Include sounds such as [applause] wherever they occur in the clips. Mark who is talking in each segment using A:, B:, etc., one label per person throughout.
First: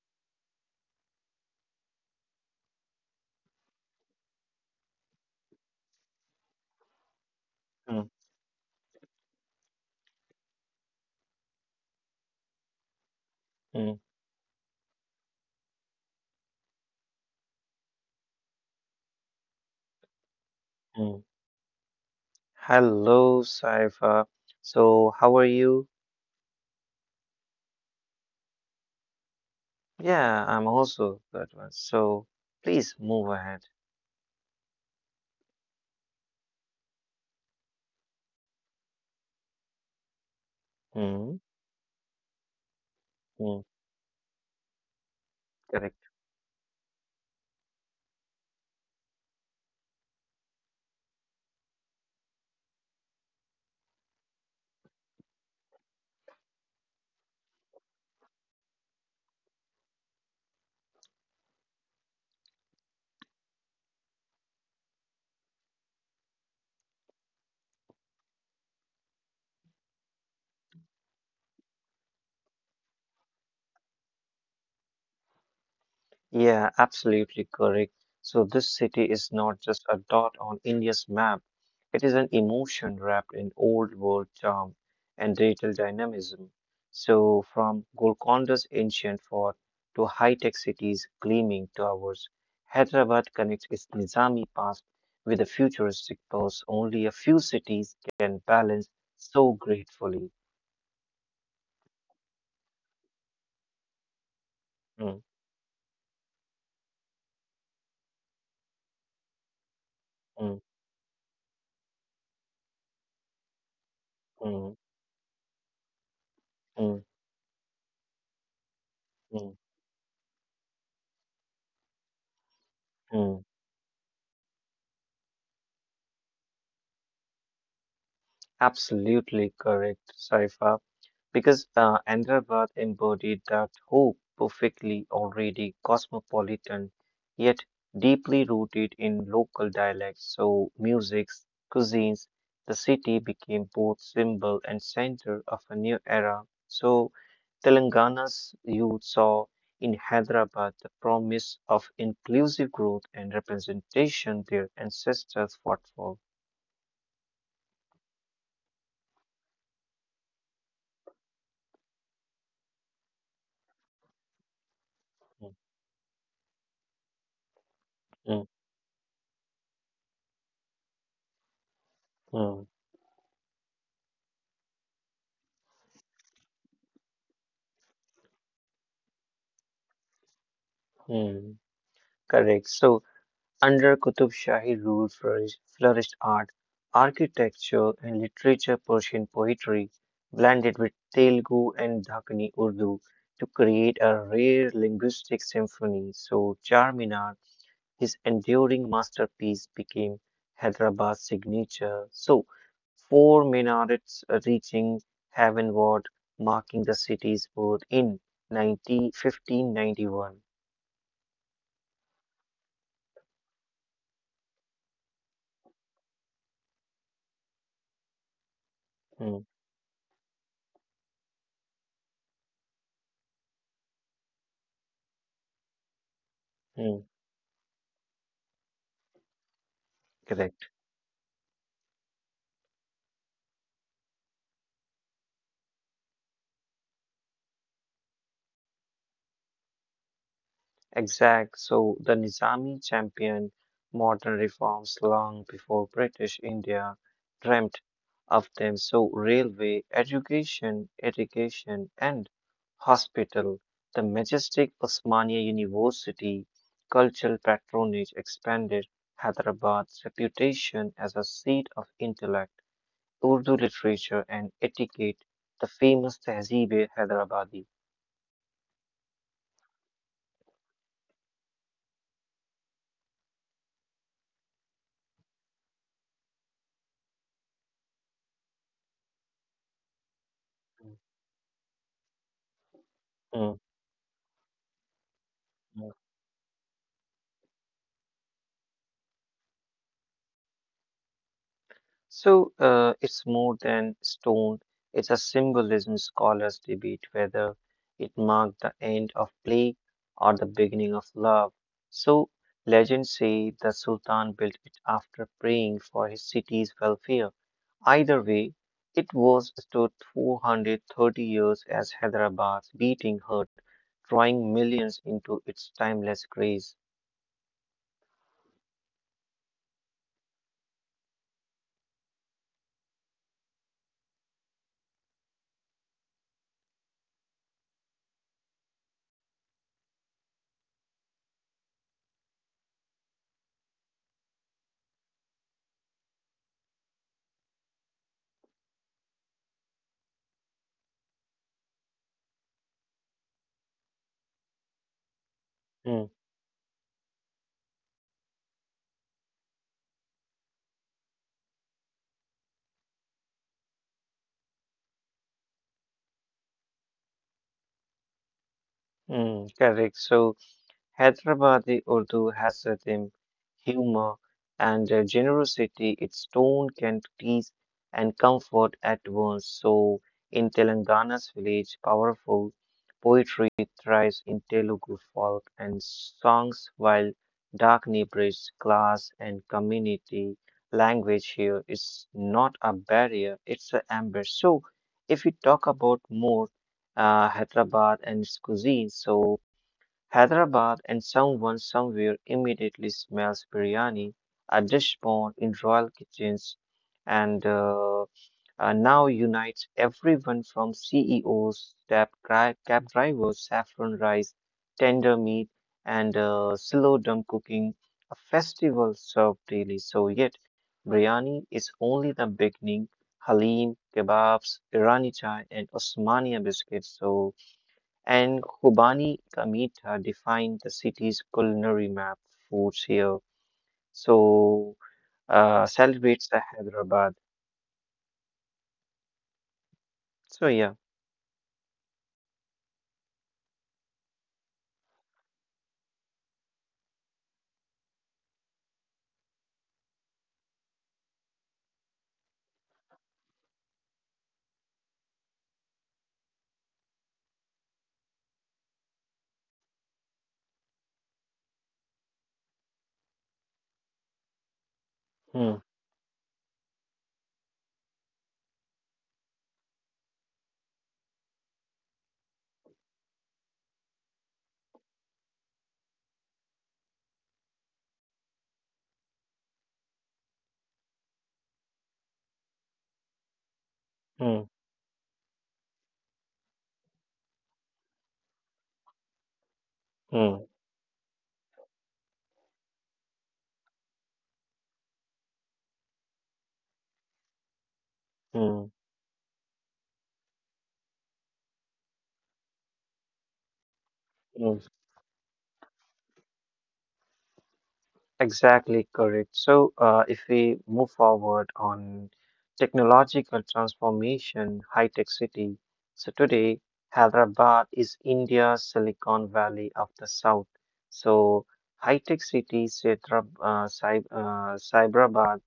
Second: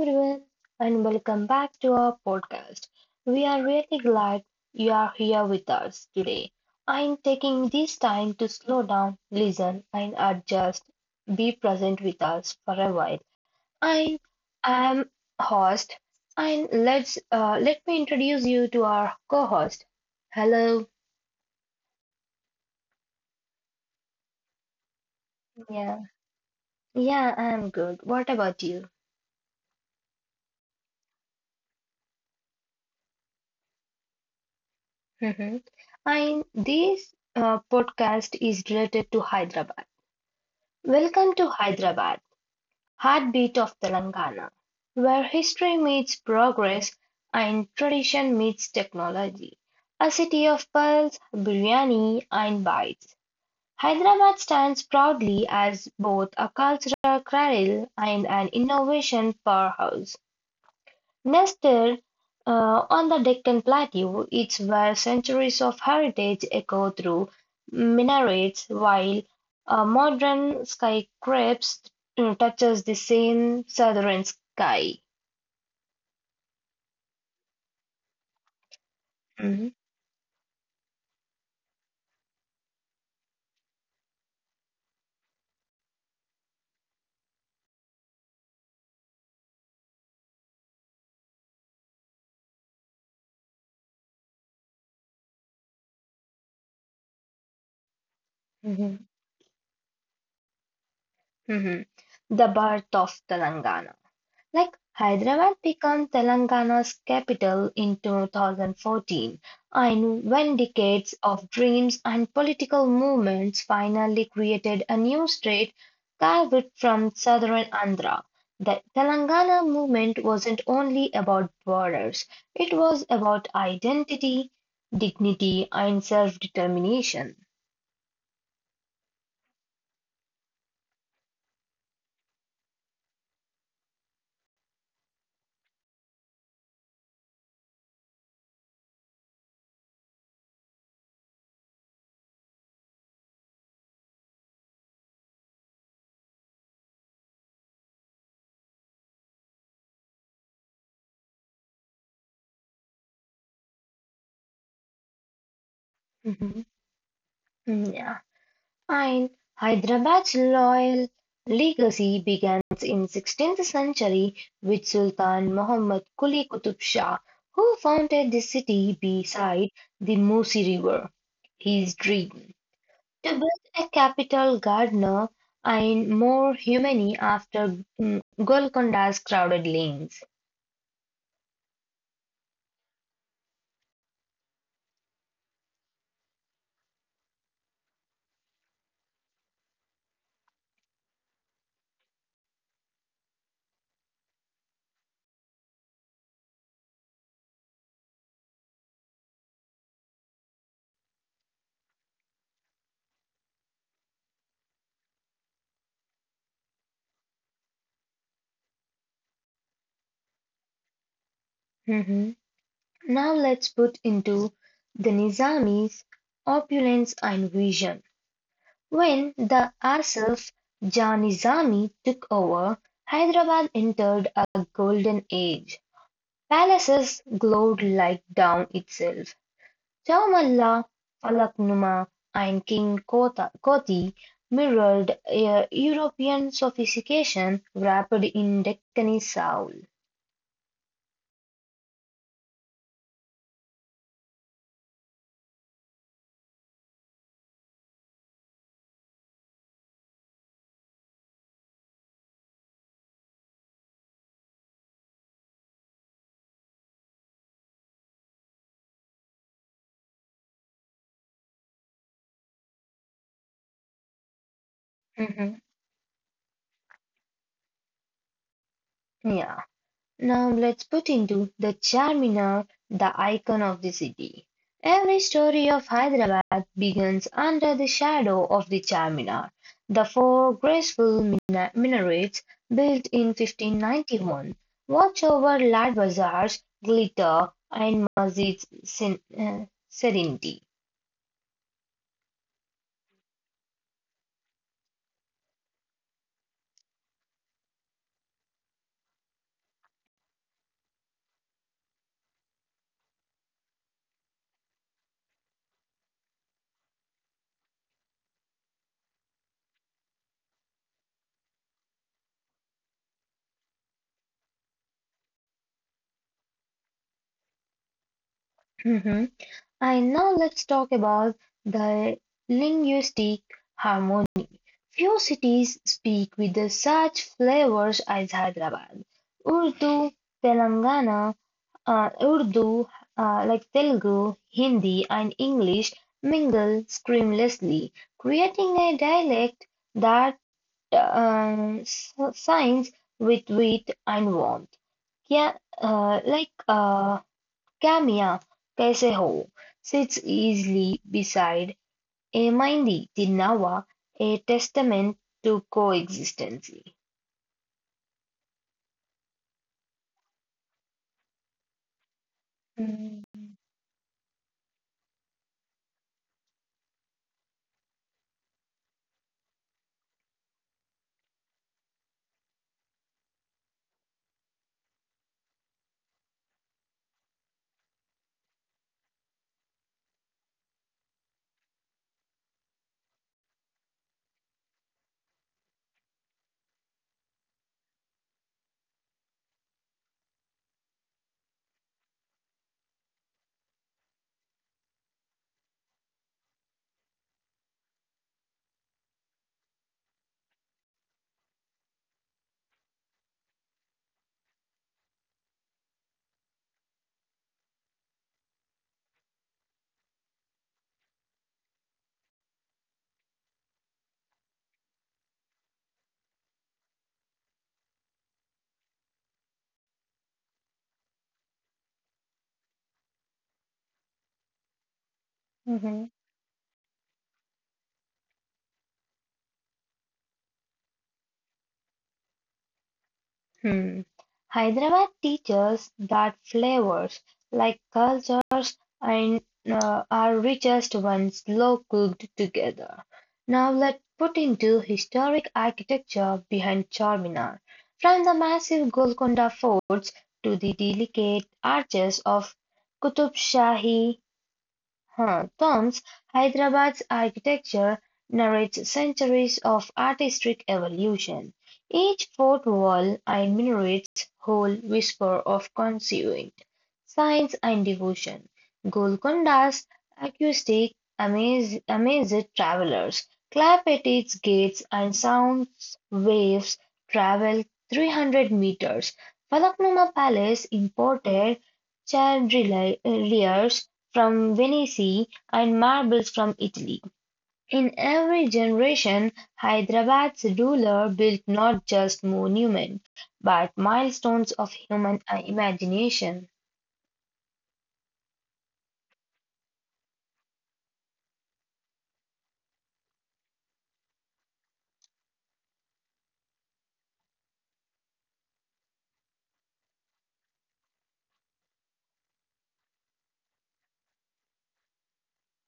A: everyone, and welcome back to our podcast. We are really glad you are here with us today. I am taking this
B: Mm,
A: time to slow down, listen, and adjust, be present with us for a while.
B: mm,
A: I am host, and let me introduce you to our co-host. Hello,
B: mm. Hello, Saifa. So, how are you?
A: yeah, yeah, I'm good. What about you?
B: Yeah, I'm also good one. So, please move ahead.
A: Mhm. [laughs] And this podcast is related to Hyderabad. Welcome to
B: Mm,
A: Hyderabad, heartbeat of
B: mm,
A: Telangana, where history meets
B: correct.
A: progress and tradition meets technology. A city of pearls, biryani, and bites. Hyderabad stands proudly as both a cultural cradle and an innovation powerhouse. Nested on the Deccan Plateau, it's where centuries of heritage echo through minarets, while a modern skyscraper touches the same southern sky.
B: Yeah, absolutely correct. So this city is
A: Mhm,
B: not just a dot on India's map. It is an emotion wrapped in old world charm and digital dynamism. So from Golconda's ancient fort to high-tech cities' gleaming towers, Hyderabad connects its Nizami past with a futuristic pulse only a few cities can
A: mhm,
B: balance so gratefully.
A: mhm. The birth of Telangana. Like
B: Mm,
A: Hyderabad became Telangana's capital in 2014, and when
B: mm,
A: decades of dreams and political movements finally created
B: mm,
A: a new state carved from
B: mm,
A: southern Andhra. The
B: mm,
A: Telangana
B: mm,
A: movement wasn't only about borders, it was about
B: mm.
A: identity, dignity, and self determination.
B: Absolutely correct, Saifa, because Ahmedabad embodied that hope perfectly, already cosmopolitan, yet deeply rooted in local dialects. So, musics, cuisines, the city became both symbol and center of a new era. So, Telangana's youth saw in Hyderabad the promise of inclusive growth and representation their ancestors fought for.
A: [laughs] Fine. Hyderabad's royal legacy begins in 16th century with Sultan Muhammad Quli Qutub Shah, who founded the
B: Mm,
A: city beside the Musi River. His dream
B: mm, mm,
A: to build a capital gardener and more humane after Golconda's crowded lanes.
B: mm. Correct. So, under Qutub Shahi rule flourished art, architecture, and literature, Persian poetry, blended with Telugu and Dakani Urdu to create a rare linguistic symphony. So, Charminar, his enduring masterpiece, became Hyderabad's signature. So, four minarets reaching heavenward, marking the city's birth in 1591.
A: Mhm. Now let's put into the Nizami's opulence and vision. When
B: Hmm,
A: the Asif Janizami took over, Hyderabad entered a golden age.
B: hmm,
A: Palaces glowed like down itself.
B: correct.
A: Chowmalla, Falaknuma, and King Koti mirrored European sophistication wrapped in Deccani soul.
B: Exact. So the Nizami championed modern reforms long before British India dreamt of them. So railway, education, irrigation, and hospital, the majestic Osmania University, cultural patronage expanded Hyderabad's reputation as a seat of intellect, Urdu literature, and etiquette.
A: Mhm.
B: The famous Tehzeeb-e Hyderabadi.
A: Yeah. Now let's put into the Charminar, the icon of the city. Every story of Hyderabad begins under the shadow of the Charminar, the four graceful minarets built in
B: Mm,
A: 1591. Watch over Lad Bazaar's glitter and Masjid's serenity.
B: so it's more than stone, it's a symbolism. Scholars debate whether it marked the end of plague or the beginning of love. So legends say the Sultan built it after praying for his city's welfare. Either way, it was stood 430 years as Hyderabad's beating heart, drawing millions into its timeless grace.
A: Mhm. And now let's talk about the linguistic harmony. Few cities speak with the such flavors as Hyderabad. Urdu, Telangana, Urdu, like Telugu, Hindi, and English mingle seamlessly, creating a dialect that shines with wit and warmth. Yeah,
B: Mm,
A: like Kamya, Kaise Ho, sits easily beside Emindi the Nava, a testament to coexistence.
B: mm, correct. So Hyderabadi Urdu has rhythm,
A: Mm-hmm.
B: humor, and a generosity its tone can tease and comfort at once. So, in Telangana's village, powerful poetry thrives in Telugu folk and songs, while Dakni bridges class and community. Language here is not a barrier; it's an amber. So, if we talk about more Hyderabad and its cuisine, so Hyderabad and someone somewhere immediately smells biryani, a dish born in royal kitchens, and now unites everyone from CEOs, cab drivers, saffron rice, tender meat, and slow dum cooking, a festival served daily. So, yet, biryani is only the beginning. Halim, kebabs, Irani chai, and Osmania biscuits. So, and Kobani Kamita defined the city's culinary map foods here. So celebrates the Hyderabad. So yeah,
A: Hmm. Hyderabad teaches that flavors, like cultures, and are richest when slow cooked together. Now let's put into historic architecture behind Charminar. From the massive Golconda forts to the delicate arches of Qutub Shahi Her
B: hmm,
A: poems, "Hyderabad's Architecture", narrates centuries of artistic evolution. Each fort wall enumerates whole whisper of conceived science and devotion. Golconda's acoustic amazed travellers, clap at its
B: hmm,
A: gates and sounds waves travel 300 metres. Falaknuma
B: hmm,
A: Palace imported chandeliers from Venice and marbles from Italy. In every
B: hmm,
A: generation, Hyderabad's ruler built not just monuments, but milestones
B: hmm.
A: of human imagination.
B: Exactly correct. So if we move forward on technological transformation, high-tech city. So today, Hyderabad is India's Silicon Valley of the South. So high-tech city, Cyberabad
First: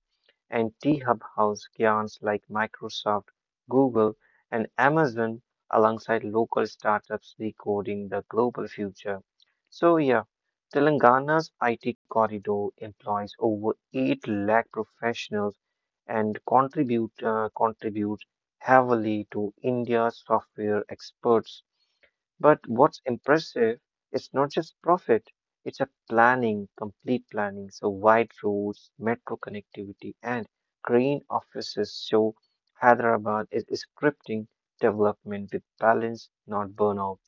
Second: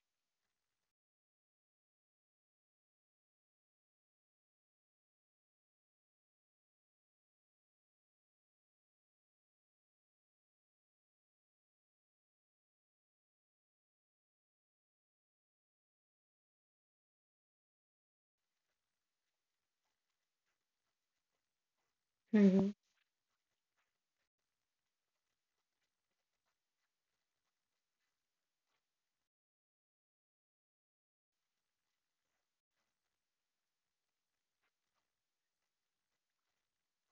B: and T-Hub house giants like Microsoft, Google, and Amazon alongside local startups recoding the global future. So yeah, Telangana's IT corridor employs over 8 lakh professionals and contributes heavily to India's software experts but
A: Hmm,
B: what's impressive is not just profit, it's a planning, complete planning. So wide roads, metro connectivity, and green offices show Hyderabad is scripting development with balance, not burnout.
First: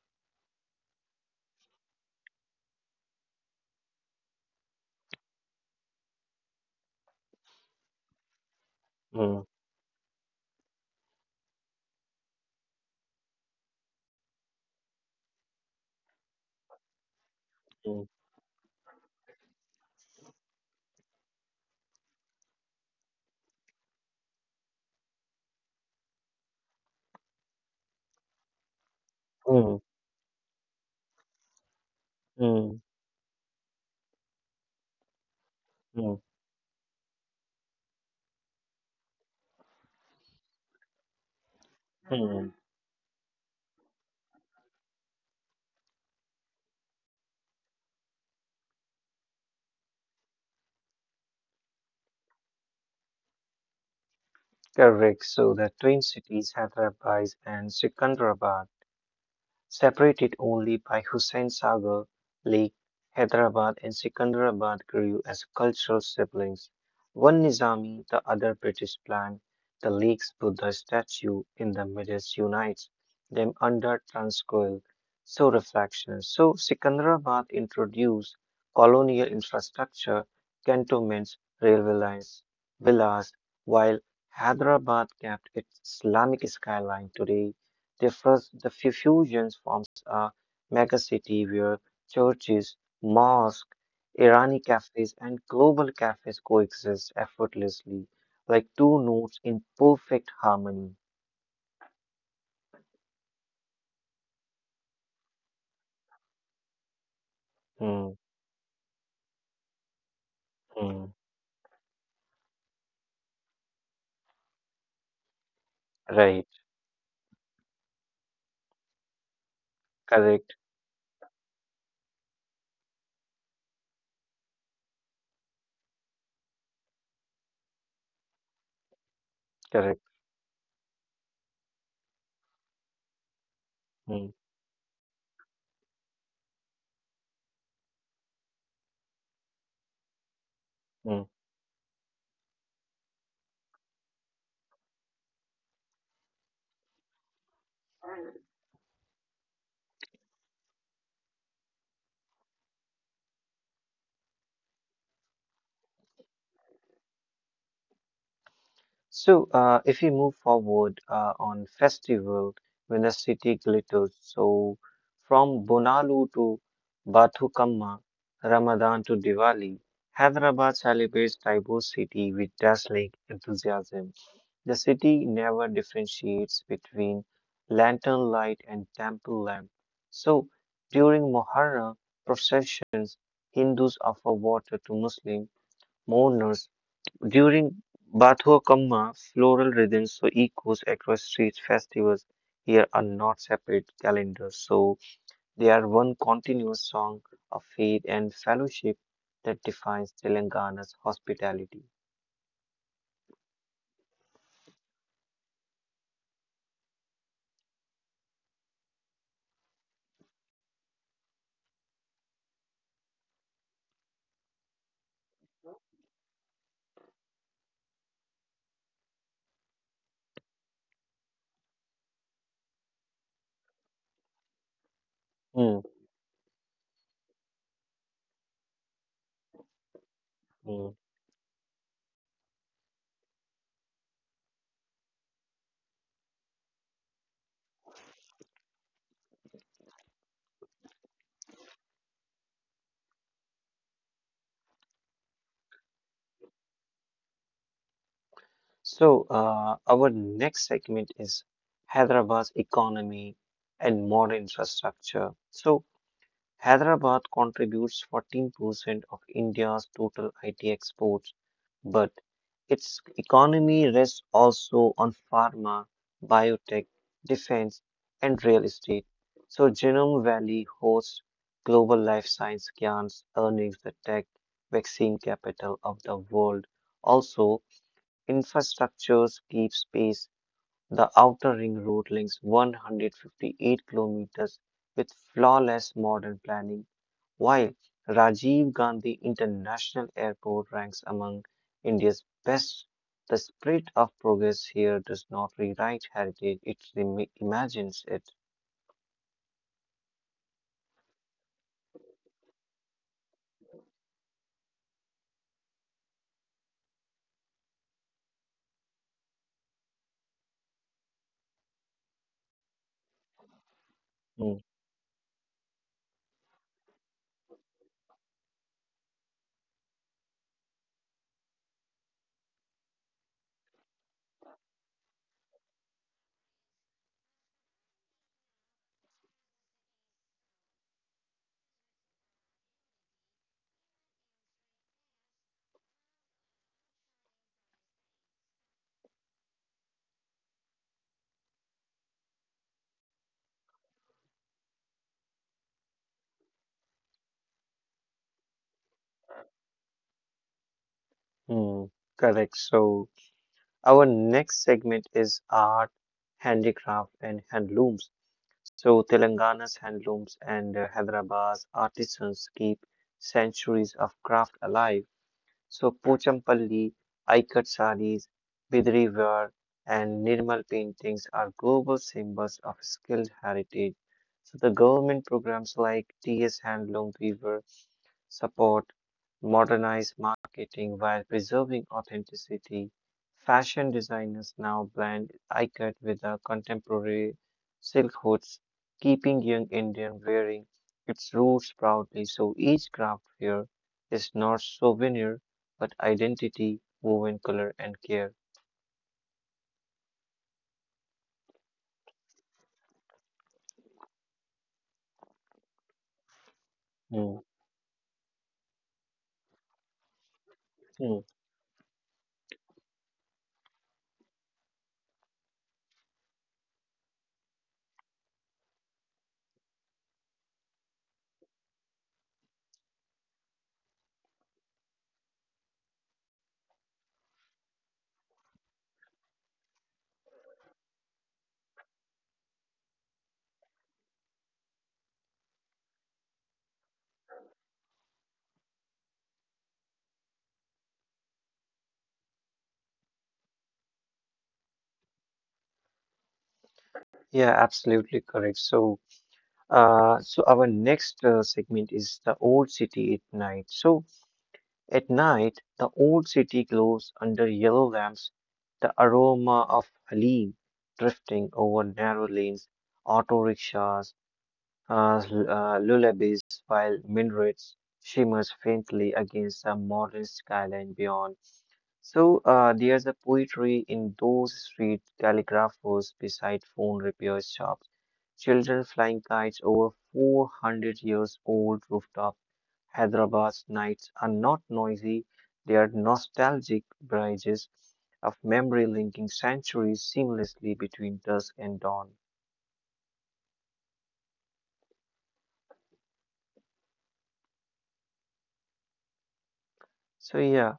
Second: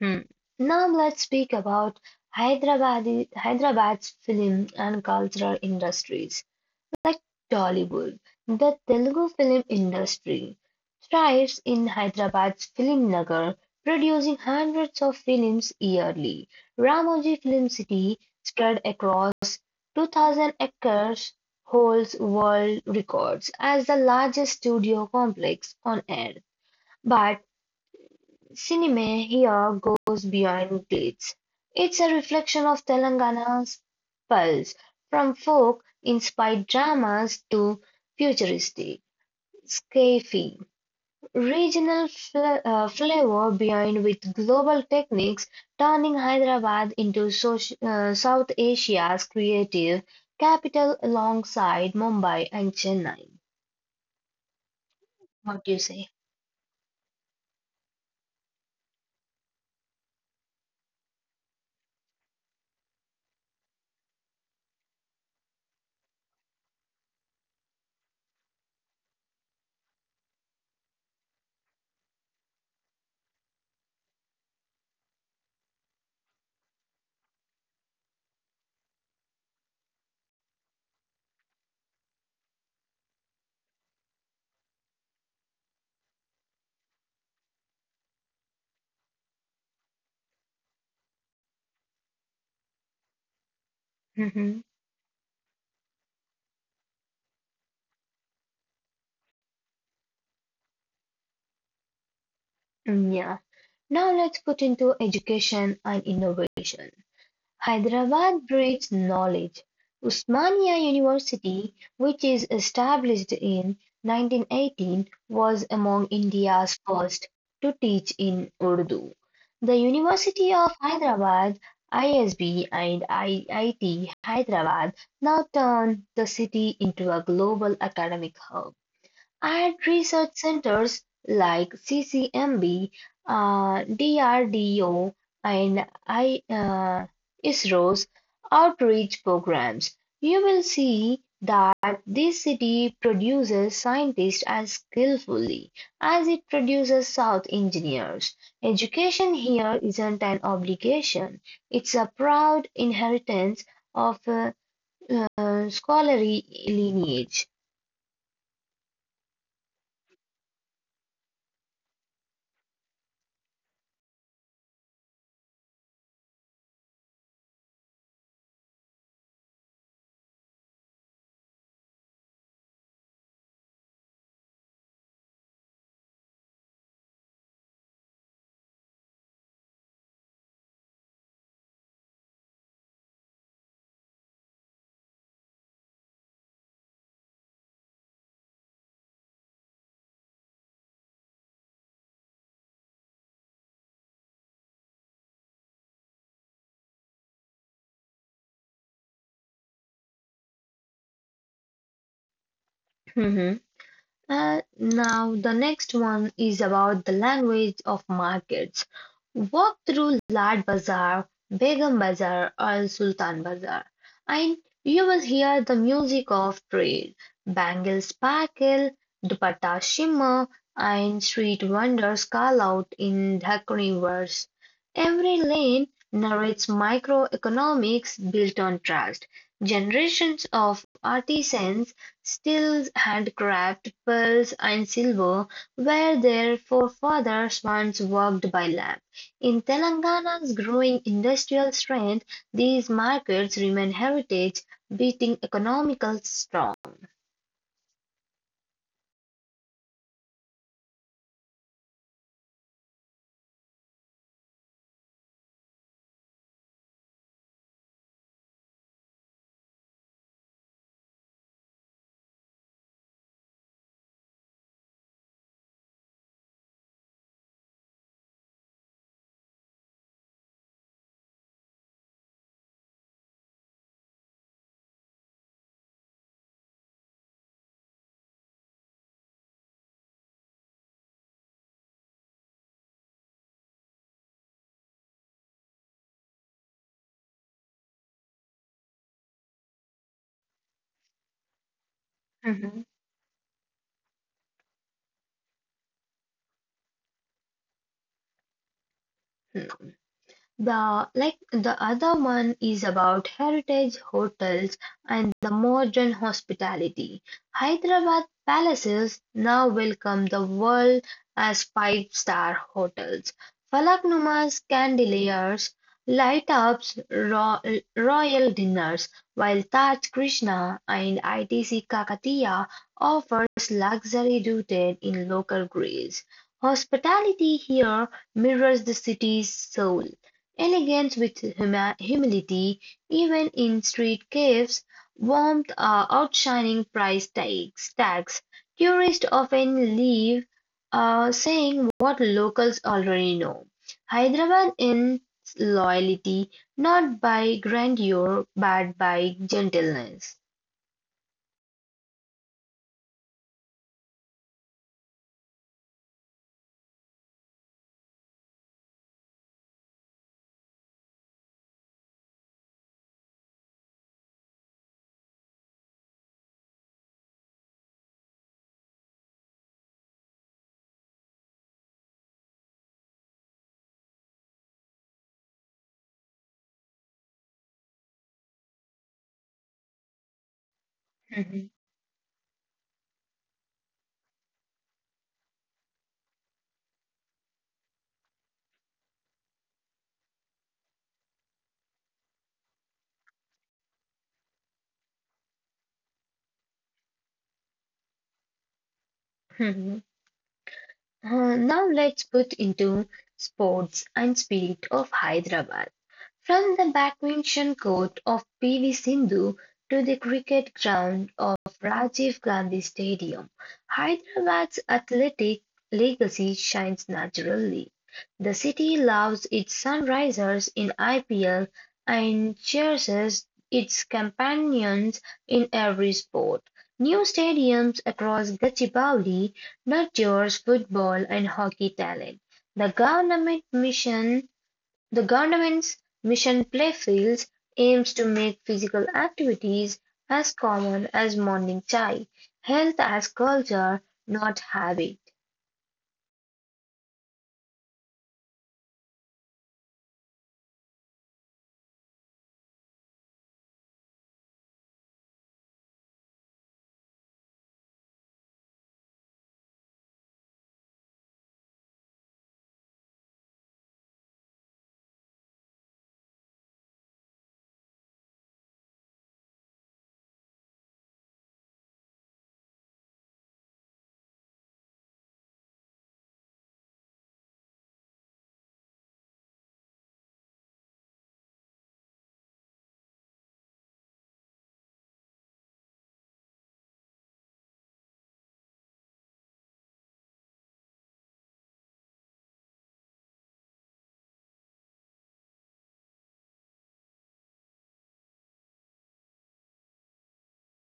A: hmm. Now let's speak about Hyderabad's film and cultural industries, like Tollywood. The Telugu
B: Mm,
A: film industry thrives in Hyderabad's film nagar, producing hundreds of films yearly. Ramoji Film
B: mm,
A: City, spread across 2,000 acres, holds world records as the largest studio complex on earth. But cinema here
B: mm,
A: goes beyond dates. It's a reflection
B: mm,
A: of Telangana's pulse, from
B: mm,
A: folk-inspired dramas to futuristic sci-fi, regional
B: mm.
A: flavor behind with global techniques, turning Hyderabad into South Asia's creative capital alongside Mumbai and Chennai.
B: Correct. So
A: What
B: the
A: do you
B: twin
A: say?
B: cities, Hyderabad and Secunderabad, separated only by Hussain Sagar Lake, Hyderabad and Secunderabad grew as cultural siblings. One Nizami, the other British planned. The lake's Buddha statue in the middle unites them under Transcoil, so reflections. So Secunderabad introduced colonial infrastructure, cantonments, railway lines, villas, while Hyderabad kept its Islamic skyline today the fusion forms a megacity where churches, mosques,
A: [laughs] Mhm.
B: Irani cafes, and global cafes coexist effortlessly, like two notes in perfect harmony.
A: Mm, yeah. Now let's put into education and innovation.
B: Hmm,
A: Hyderabad breeds knowledge. Usmania
B: hmm,
A: University, which is established in 1918, was among
B: right,
A: India's first to teach in Urdu. The University
B: correct,
A: of Hyderabad, ISB, and IIT Hyderabad now turn the city into a global academic hub. At
B: correct.
A: research centers like CCMB,
B: Hmm,
A: DRDO, and ISRO's outreach programs, you will see
B: hmm.
A: that this city produces scientists as skillfully as it produces South engineers. Education here isn't an obligation, it's a proud inheritance of scholarly lineage.
B: So, if we move forward on festival, when the city glitters, so from Bonalu to Bathukamma, Ramadan to Diwali, Hyderabad celebrates diverse city with dazzling enthusiasm. The city never differentiates between lantern light and temple lamp. So, during Muharram processions, Hindus offer water to Muslim mourners during Batho Kamma, floral rhythms so echoes across streets. Festivals here are not separate calendars, so they are one continuous song of faith and fellowship that defines Telangana's hospitality.
A: [laughs] Now, the next one is about the language of markets. Walk through Lad Bazaar, Begum Bazaar, or Sultan Bazaar, and you will hear the music of trade. Bangles sparkle, dupatta shimmer, and street vendors call out in decorative verse. Every
B: Hmm,
A: lane narrates microeconomics built on trust. Generations of
B: hmm.
A: artisans steel, handcraft, pearls and silver, were their forefathers once worked by lamp. In Telangana's growing industrial strength, these markets remain heritage beating economical strong.
B: So, our next segment is Hyderabad's economy and modern infrastructure. So, Hyderabad contributes 14% of India's total IT exports, but its economy rests also on pharma, biotech, defense, and real estate. So Genome Valley hosts global life science giants, earnings the tech vaccine capital of the world. Also, infrastructures keep pace. The outer ring road links 158 kilometers with flawless modern planning while Rajiv Gandhi International Airport ranks among India's
A: Mhm.
B: best, the spirit of progress here does not rewrite heritage, it re- imagines it.
A: The like the other one is about heritage hotels and the modern hospitality. Hyderabad palaces now welcome the world as five-star hotels. Falaknumas,
B: Mm,
A: candeliers, light ups, royal dinners, while Taj Krishna and ITC Kakatiya offers luxury rooted in local grace. Hospitality here mirrors the city's soul. Elegance with humility, even in street cafes, warmth are outshining price tags. Tourists often leave saying what locals already know. Hyderabad in loyalty, not by grandeur, but by gentleness.
B: mm, correct. So, our next segment is art, handicraft, and handlooms. So, Telangana's handlooms and Hyderabad's artisans keep centuries of craft alive. So Pochampalli, Aikat sarees, Bidri ware, and Nirmal paintings are global symbols of skilled heritage. So the government programs like TS Handloom Weaver support modernized marketing while
A: Mhm,
B: preserving authenticity. Fashion designers now blend ikat with the contemporary silk hoods, keeping young Indian wearing its roots proudly. So each craft here is not souvenir but identity woven color and care.
A: mhm. Now let's put into sports and spirit of Hyderabad. From the
B: Mm,
A: badminton court of PV Sindhu to the cricket ground
B: mm.
A: of Rajiv Gandhi Stadium, Hyderabad's athletic legacy shines naturally. The city loves its sunrisers in IPL and cheers its companions in every sport. New stadiums across Gachibowli nurtures football and hockey talent. The government mission the government's Mission Playfields aims to make physical activities as common as morning chai, health as culture, not habit.
B: Yeah, absolutely correct. So, our next segment is the old city at night. So, at night, the old city glows under yellow lamps, the aroma of halim drifting over narrow lanes, auto rickshaws, lullabies, while minarets shimmers faintly against the modern skyline beyond. So there's a poetry in those street calligraphers beside phone repair shops, children flying kites over 400 years old rooftop. Hyderabad's nights are not noisy, they are nostalgic bridges of memory linking centuries seamlessly between dusk and dawn. So yeah.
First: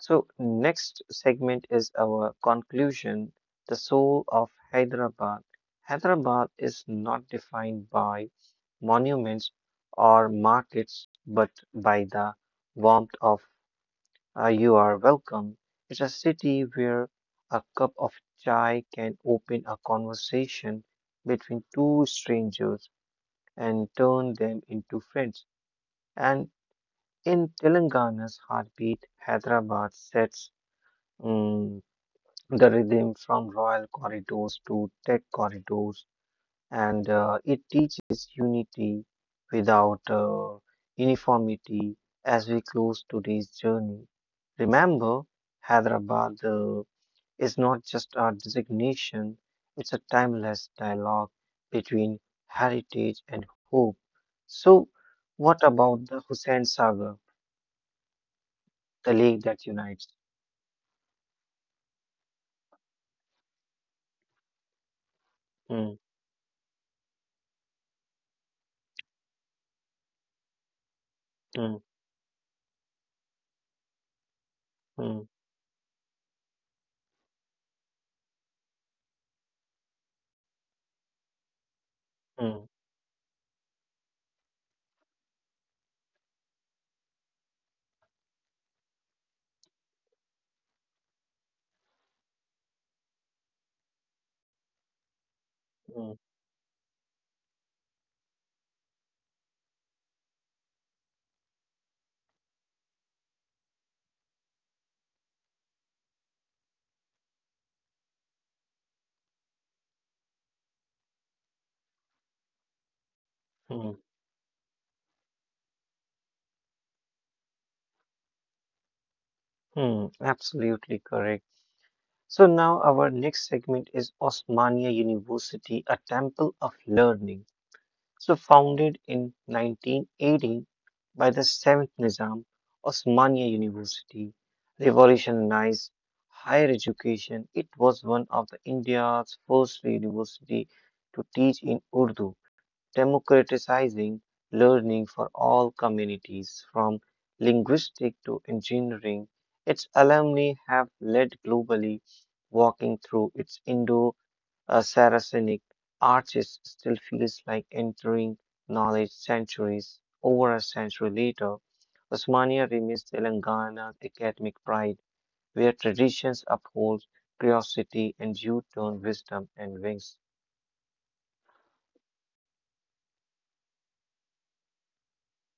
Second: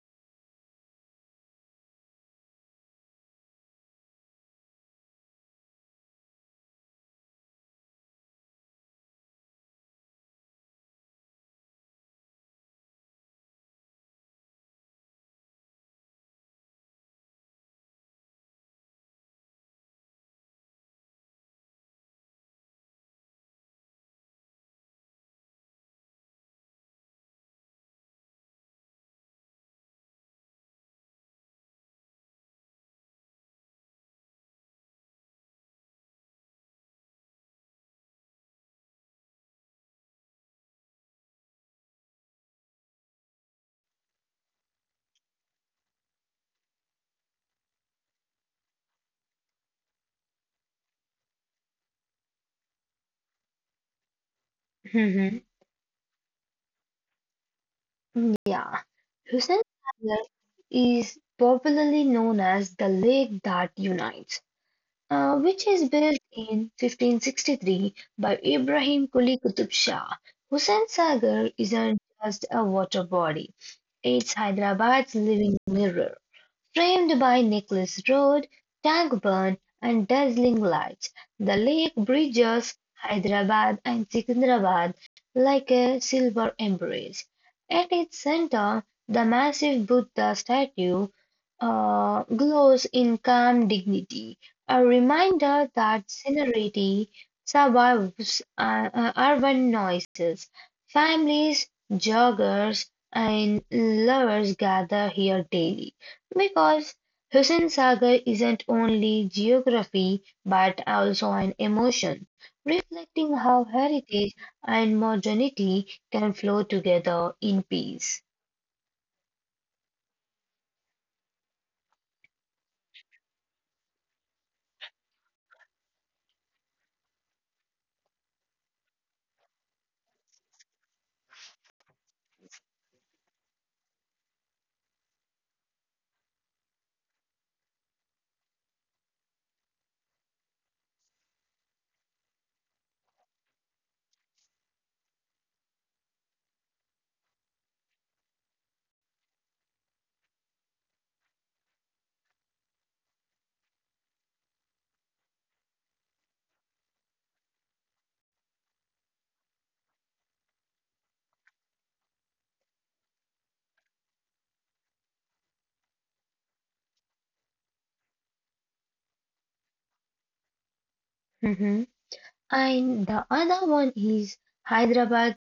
B: So, next segment is our conclusion, the soul of Hyderabad. Hyderabad is not defined by monuments or markets, but by the warmth of you are welcome. It's a city where a cup of chai can open a conversation between two strangers and turn them into friends. And in Telangana's heartbeat, Hyderabad sets mm, the rhythm from royal corridors to tech corridors, and it teaches unity without uniformity as we close today's journey. Remember, Hyderabad is not just a designation, it's a timeless dialogue between heritage and hope. So,
A: Hmm.
B: what about the Hussain Sagar,
A: Yeah.
B: the lake
A: Hussain
B: that unites?
A: Sagar is popularly known as the Lake That Unites, which is
B: Mm,
A: built in 1563 by Ibrahim Quli Qutub Shah. Hussain Sagar
B: mm,
A: isn't just a water body, it's Hyderabad's
B: mm,
A: living mirror. Framed by Nicholas Road, Tangburn and dazzling lights, the lake
B: mm,
A: bridges Hyderabad and Secunderabad like a silver embrace. At its center, the massive Buddha statue glows in calm dignity, a reminder that
B: mm,
A: serenity survives urban noises. Families, joggers, and lovers gather here daily, because Hussain Sagar isn't only geography but also an emotion, reflecting how
B: mm.
A: heritage and modernity can flow together in peace.
B: Hmm, absolutely correct. So now our next segment is Osmania University, a temple of learning. So founded in 1918 by the seventh Nizam, Osmania University revolutionized higher education. It was one of the India's first university to teach in Urdu, democratizing learning for all communities from linguistics to engineering. Its alumni have led globally, walking through its Indo Saracenic arches still feels like entering knowledge centuries. Over a century later, Osmania remains Telangana academic pride, where traditions uphold curiosity and you turn wisdom and wings.
A: [laughs] And the other one is Hyderabad's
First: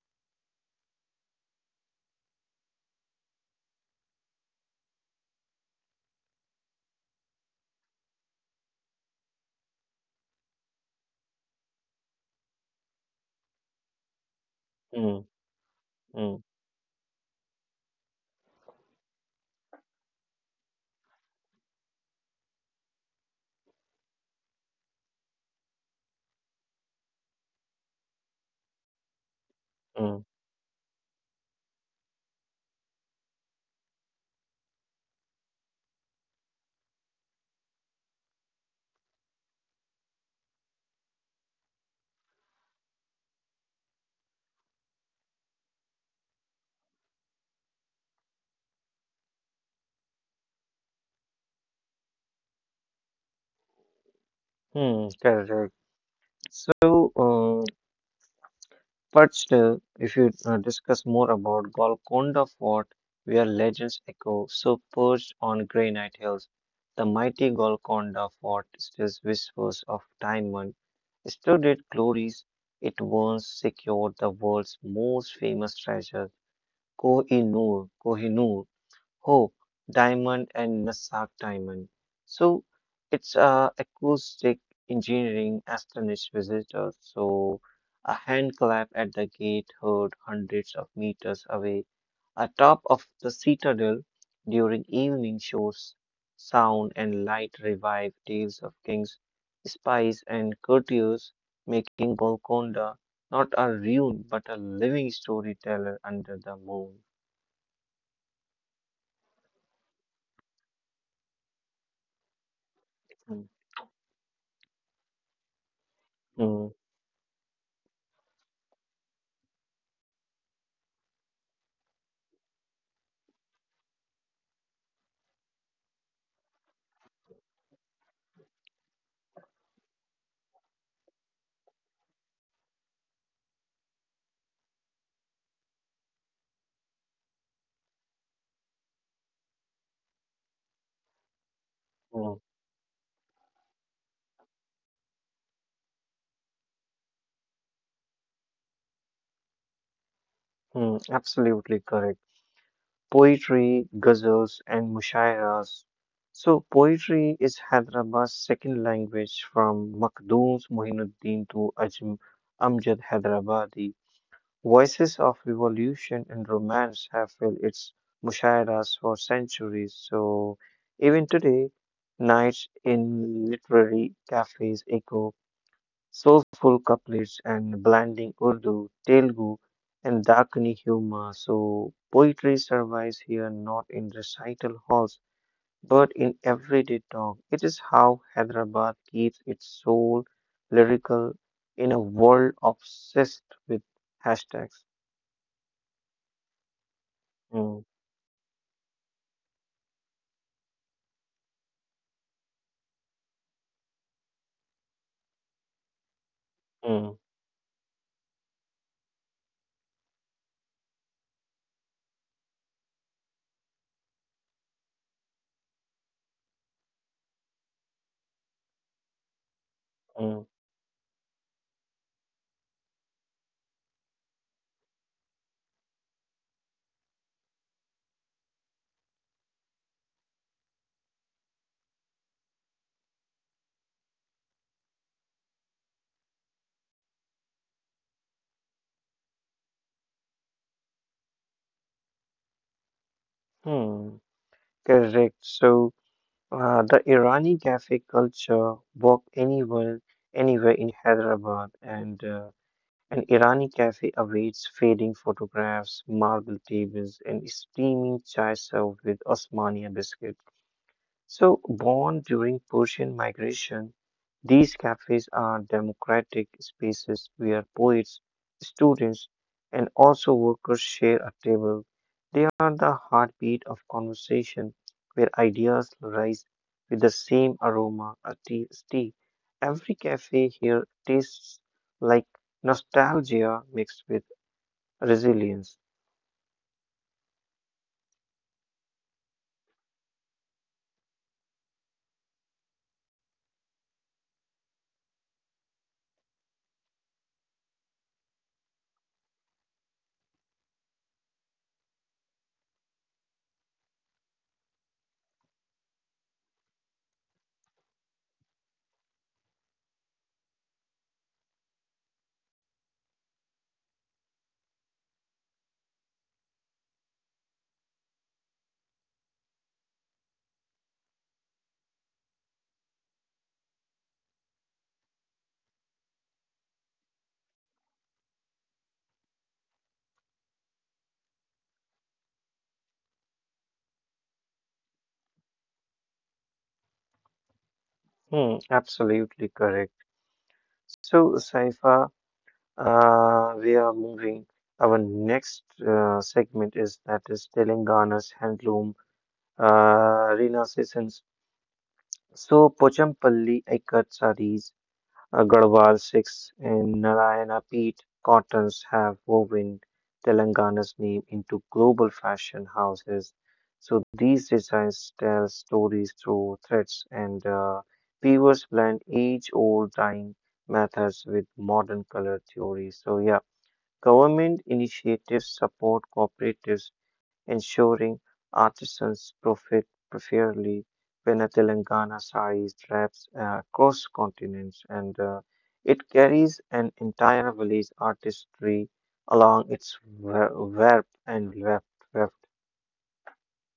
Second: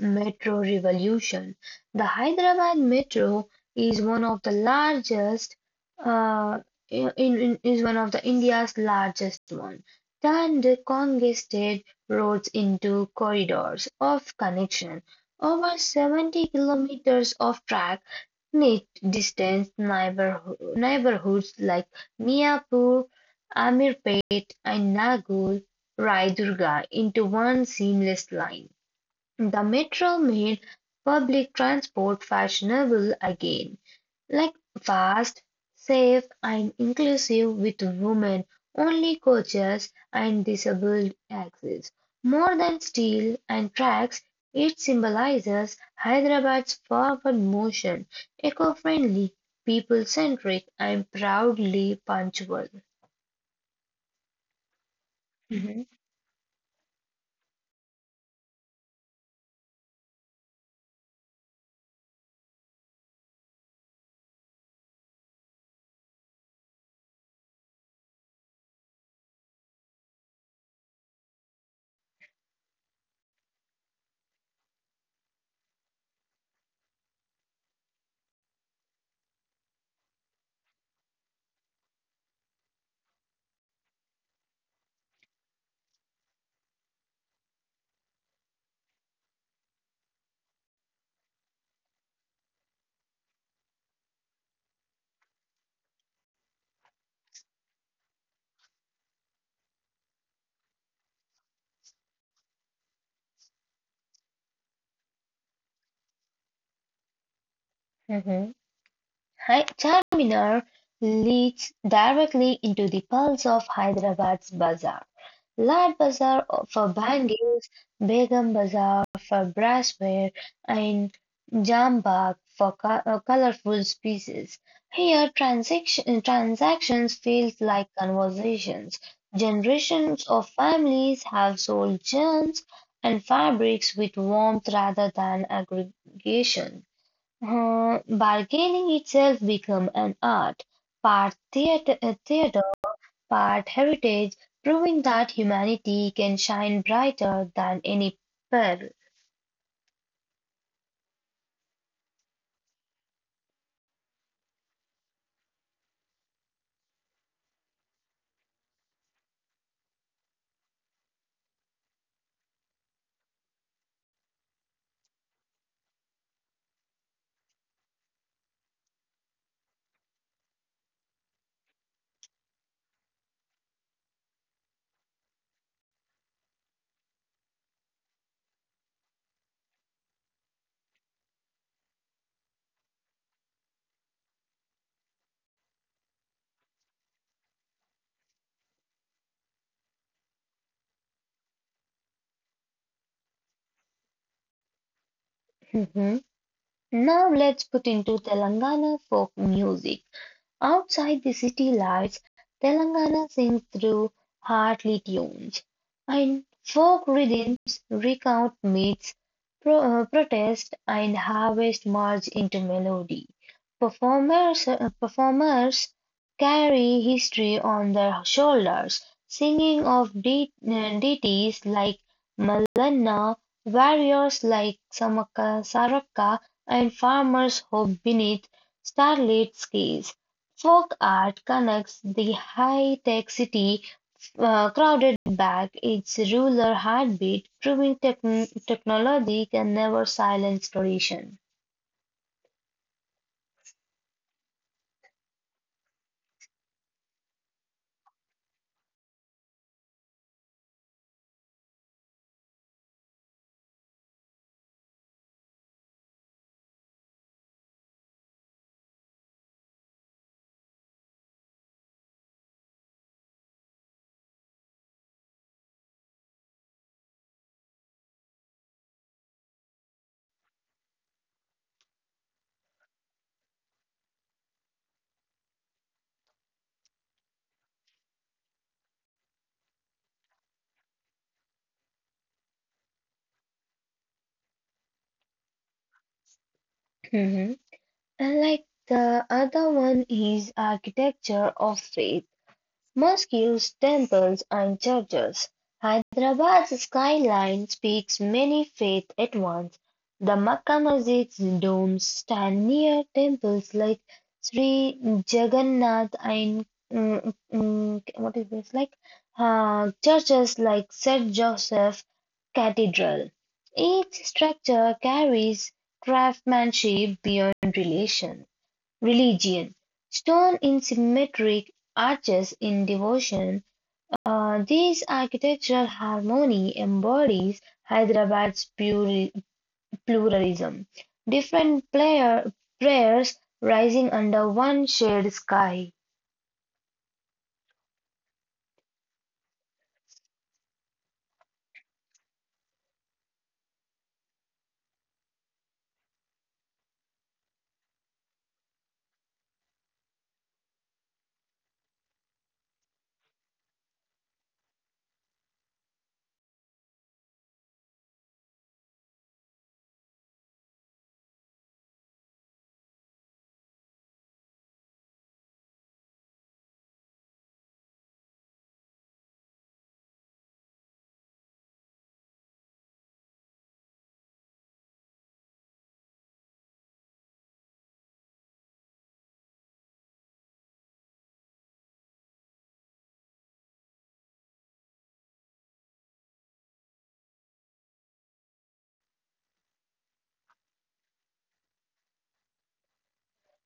A: metro revolution. The Hyderabad metro is one of the uh, is one of the India's largest one. Turned congested roads into corridors of connection.
B: Mm,
A: Over
B: mm,
A: 70 kilometers of track it distinct neighborhoods like Miapur, Amirpet, and Nagul Raidurga into one seamless line. The metro
B: mm,
A: made public transport fashionable again, like fast, safe, and inclusive, with women only coaches and disabled access. More than steel and tracks, it symbolizes Hyderabad's forward motion, eco friendly, people centric, and proudly punctual.
B: mm, correct. So, but still, if you discuss more about Golconda Fort, where legends echo, so perched on granite hills, the mighty Golconda Fort still whispers of time when studded glories it once secured the world's most famous treasure, koh i Koh-i-Noor. Hope Diamond and Nasak Diamond. So it's acoustic engineering astonished visitors. So a hand clap at the gate heard hundreds of meters away, atop of the citadel during evening shows. Sound and light revive tales of kings, spies, and courtiers, making Golconda not a ruin but a living storyteller under the moon.
A: Mm-hmm. Charminar leads directly into the
B: Mm,
A: pulse of Hyderabad's bazaar, Lad Bazaar
B: mm,
A: for bangles, Begum Bazaar for brassware, and Jambagh for colorful pieces. Here, transactions feel like conversations. Generations of families have sold gems and fabrics with warmth rather than aggregation. Bargaining itself become an art, part theater, uh,
B: mm.
A: theater, part heritage, proving that humanity can shine brighter than any pearl. [laughs]
B: Hmm, absolutely correct. Poetry, ghazals, and mushairas. So, poetry is Hyderabad's second language from Makhdoom's Mohinuddin to Ajm Amjad Hyderabadi. Voices of revolution and romance have filled its mushairas for centuries. So, even today, nights in literary cafes echo soulful couplets and blending Urdu, Telugu, and Dakini humor. So poetry survives here not in recital halls but in everyday talk. It is how Hyderabad keeps its soul lyrical in a world obsessed with hashtags.
A: Mhm. Now let's
B: Mm,
A: put into Telangana folk music. Outside the city lights, Telangana sings through heartly tunes, and folk
B: mm,
A: rhythms recount myths, protest, and harvest merge into melody. Performers carry history on their shoulders, singing of
B: mm,
A: deities like Malanna, warriors like Samaka, Saraka, and farmers hope beneath starlit skies. Folk art connects the high-tech city, crowded back its rural heartbeat, proving technology can never silence tradition.
B: mm. Correct. So the Irani cafe culture walk anywhere in Hyderabad, and an Irani cafe awaits fading photographs, marble tables, and steaming chai served with Osmania biscuits. So, born during Persian migration, these cafes are democratic spaces where poets, students, and also workers share a table. They are the heartbeat of conversation where ideas rise with the same aroma as tea. Every cafe here tastes like nostalgia mixed with resilience.
A: Mhm. And like the other one is architecture of space. Mosques, temples and churches. Hyderabad's skyline speaks many faiths at once. The Makka Masjid's domes stand near temples like Sri Jagannath and what is this, like churches like St. Joseph Cathedral. Each structure carries craftsmanship beyond relation. Religion: stone in symmetric arches in devotion. This architectural harmony embodies Hyderabad's pluralism. Different prayers rising under one shared sky.
B: Hmm, absolutely correct. So, Saifa, we are moving. Our next segment is that is Telangana's handloom renaissance. So Pochampalli Ikat sarees, Garhwal silks, and Narayana Peat cottons have woven Telangana's name into global fashion houses. So these designs tell stories through threads, and weavers blend age-old dyeing methods with modern color theory. So yeah. Government initiatives support cooperatives, ensuring artisans profit fairly. When a Telangana sari travels across continents and it carries an entire village artistry along its verb and weft. Left.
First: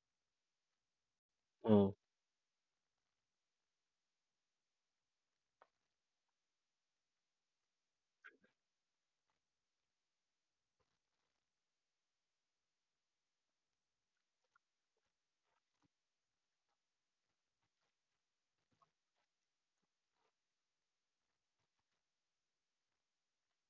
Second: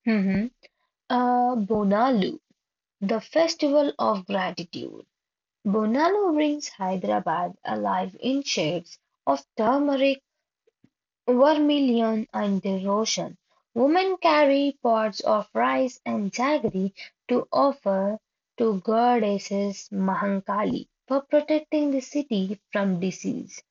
A: Mhm.
B: Mm,
A: Bonalu, the festival of gratitude. Bonalu brings Hyderabad alive in shades of turmeric Vermilion and devotion. Women carry pots of rice and jaggery to offer to goddesses Mahankali for protecting the city from disease.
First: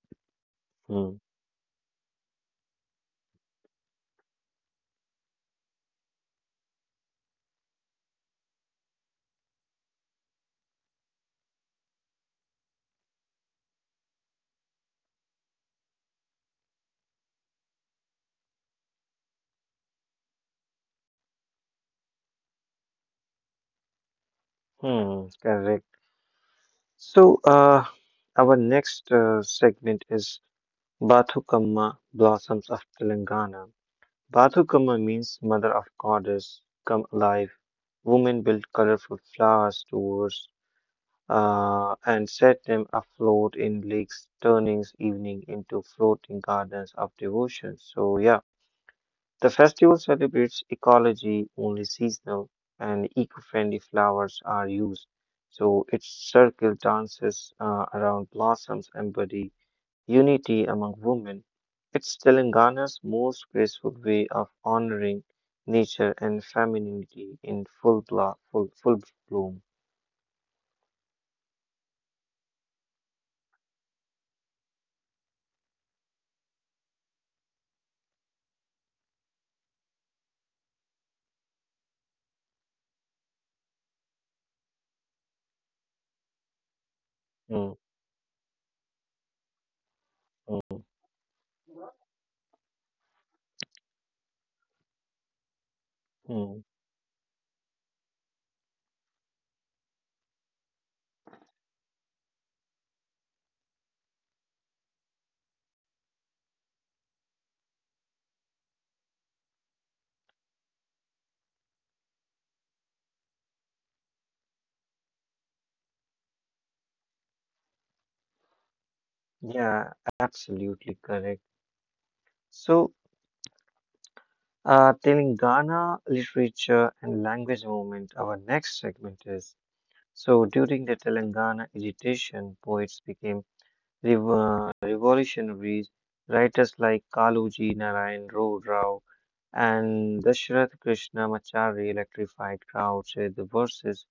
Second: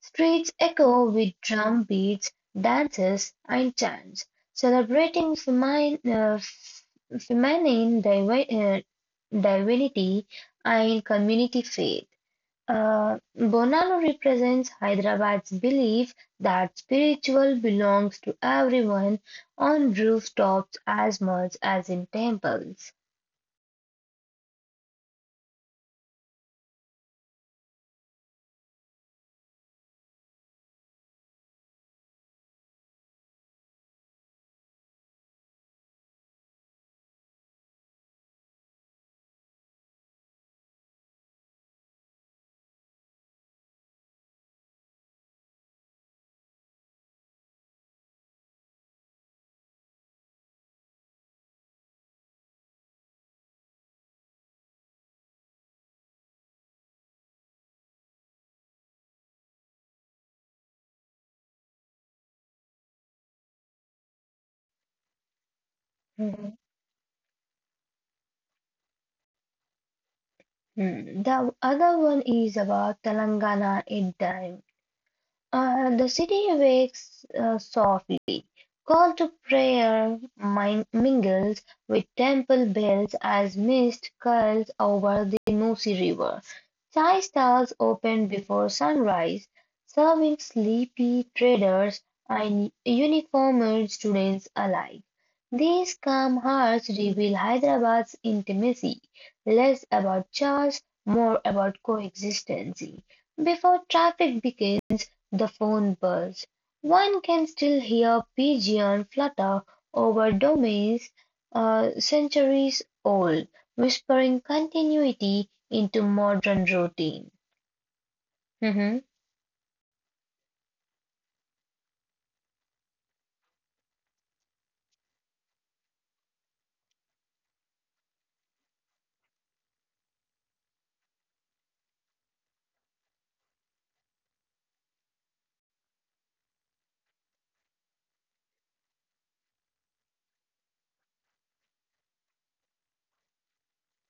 A: Streets echo
B: mm,
A: with drum beats, dances, and chants, celebrating feminine divinity and community faith. Bonanno represents Hyderabad's belief that spiritual belongs to everyone on rooftops as much as in temples.
B: mm, correct. So, our next segment is Bathukamma Blossoms of Telangana. Bathukama means mother of goddess, come alive. Women build colorful flower stores and set them afloat in lakes, turning evening into floating gardens of devotion. So, yeah, the festival celebrates ecology, only seasonal and eco friendly flowers are used. So, its circle dances around blossoms embody unity among women. It's Telangana's most graceful way of honoring nature and
A: Mhm.
B: femininity in full bloom.
A: Hmm. The other one is about Telangana at time. The city awakes softly. Call to prayer mingles with temple bells as mist curls over the Musi river. Chai
B: Mm,
A: stalls open before sunrise, serving
B: mm,
A: sleepy traders and uniformed students alike. These calm
B: mm.
A: hearts reveal Hyderabad's intimacy, less about charge, more about coexistence. Before traffic begins, the phone buzz. One can still hear pigeons flutter over domains centuries old, whispering continuity into modern routine. Mhm.
B: Yeah, absolutely correct. So, Telangana literature and language movement, our next segment is. So, during the Telangana agitation, poets became revolutionaries, writers like Kaluji, Narayan Rao, and Dashrath Krishnamacharya electrified crowds with the verses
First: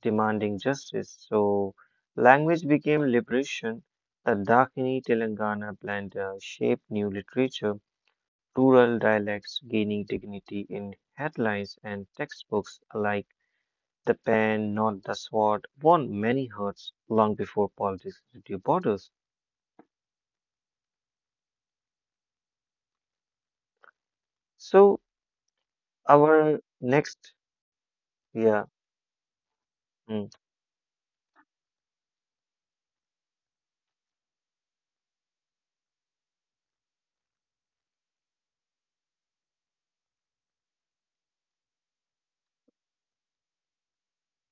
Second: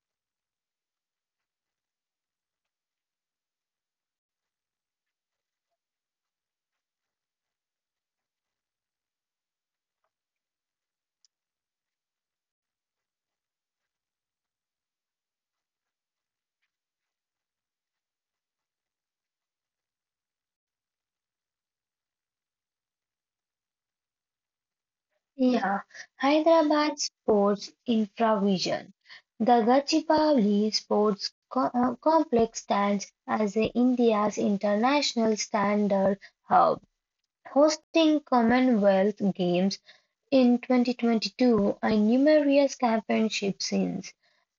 B: demanding justice. So, language became liberation. The Dakini Telangana blend shaped new literature, rural dialects gaining dignity in headlines and textbooks alike. The pen, not the sword, won many hearts long before politics drew borders. So,
A: Yeah,
B: our
A: Hyderabad
B: next,
A: Sports
B: yeah,
A: Infravision. The
B: mm,
A: Gachibowli Sports Complex stands as the India's international standard hub, hosting Commonwealth Games In 2022 and numerous championship since,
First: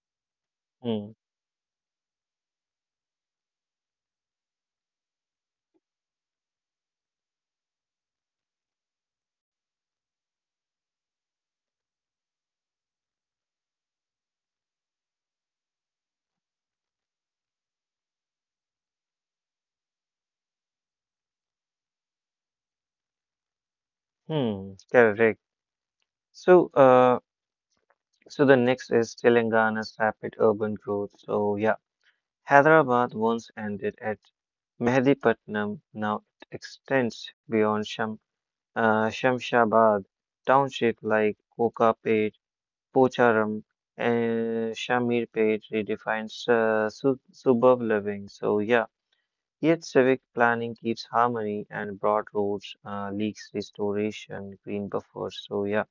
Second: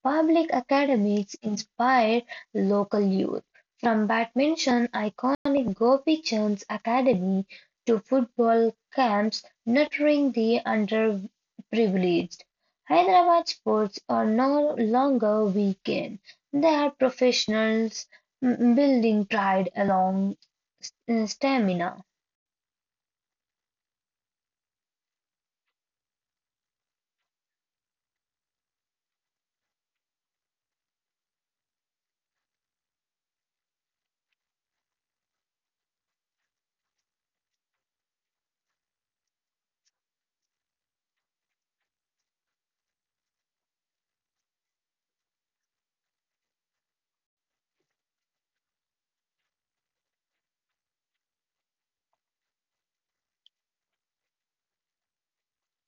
A: public
B: mm,
A: academies inspired local youth. From badminton iconic Gopi Chand's Academy to football camps nurturing the underprivileged. Hyderabad sports are no longer weekend. They are professionals, building pride along, stamina.
B: correct. So, so the next is Telangana's rapid urban growth. So, yeah, Hyderabad once ended at Mehedipatnam, now it extends beyond Shamshabad, township like Kokapet, Pocharam, and Shamirpet redefines sub suburb living. So, yeah. Yet civic planning keeps harmony and broad roads, leaks restoration, green buffers. So yeah,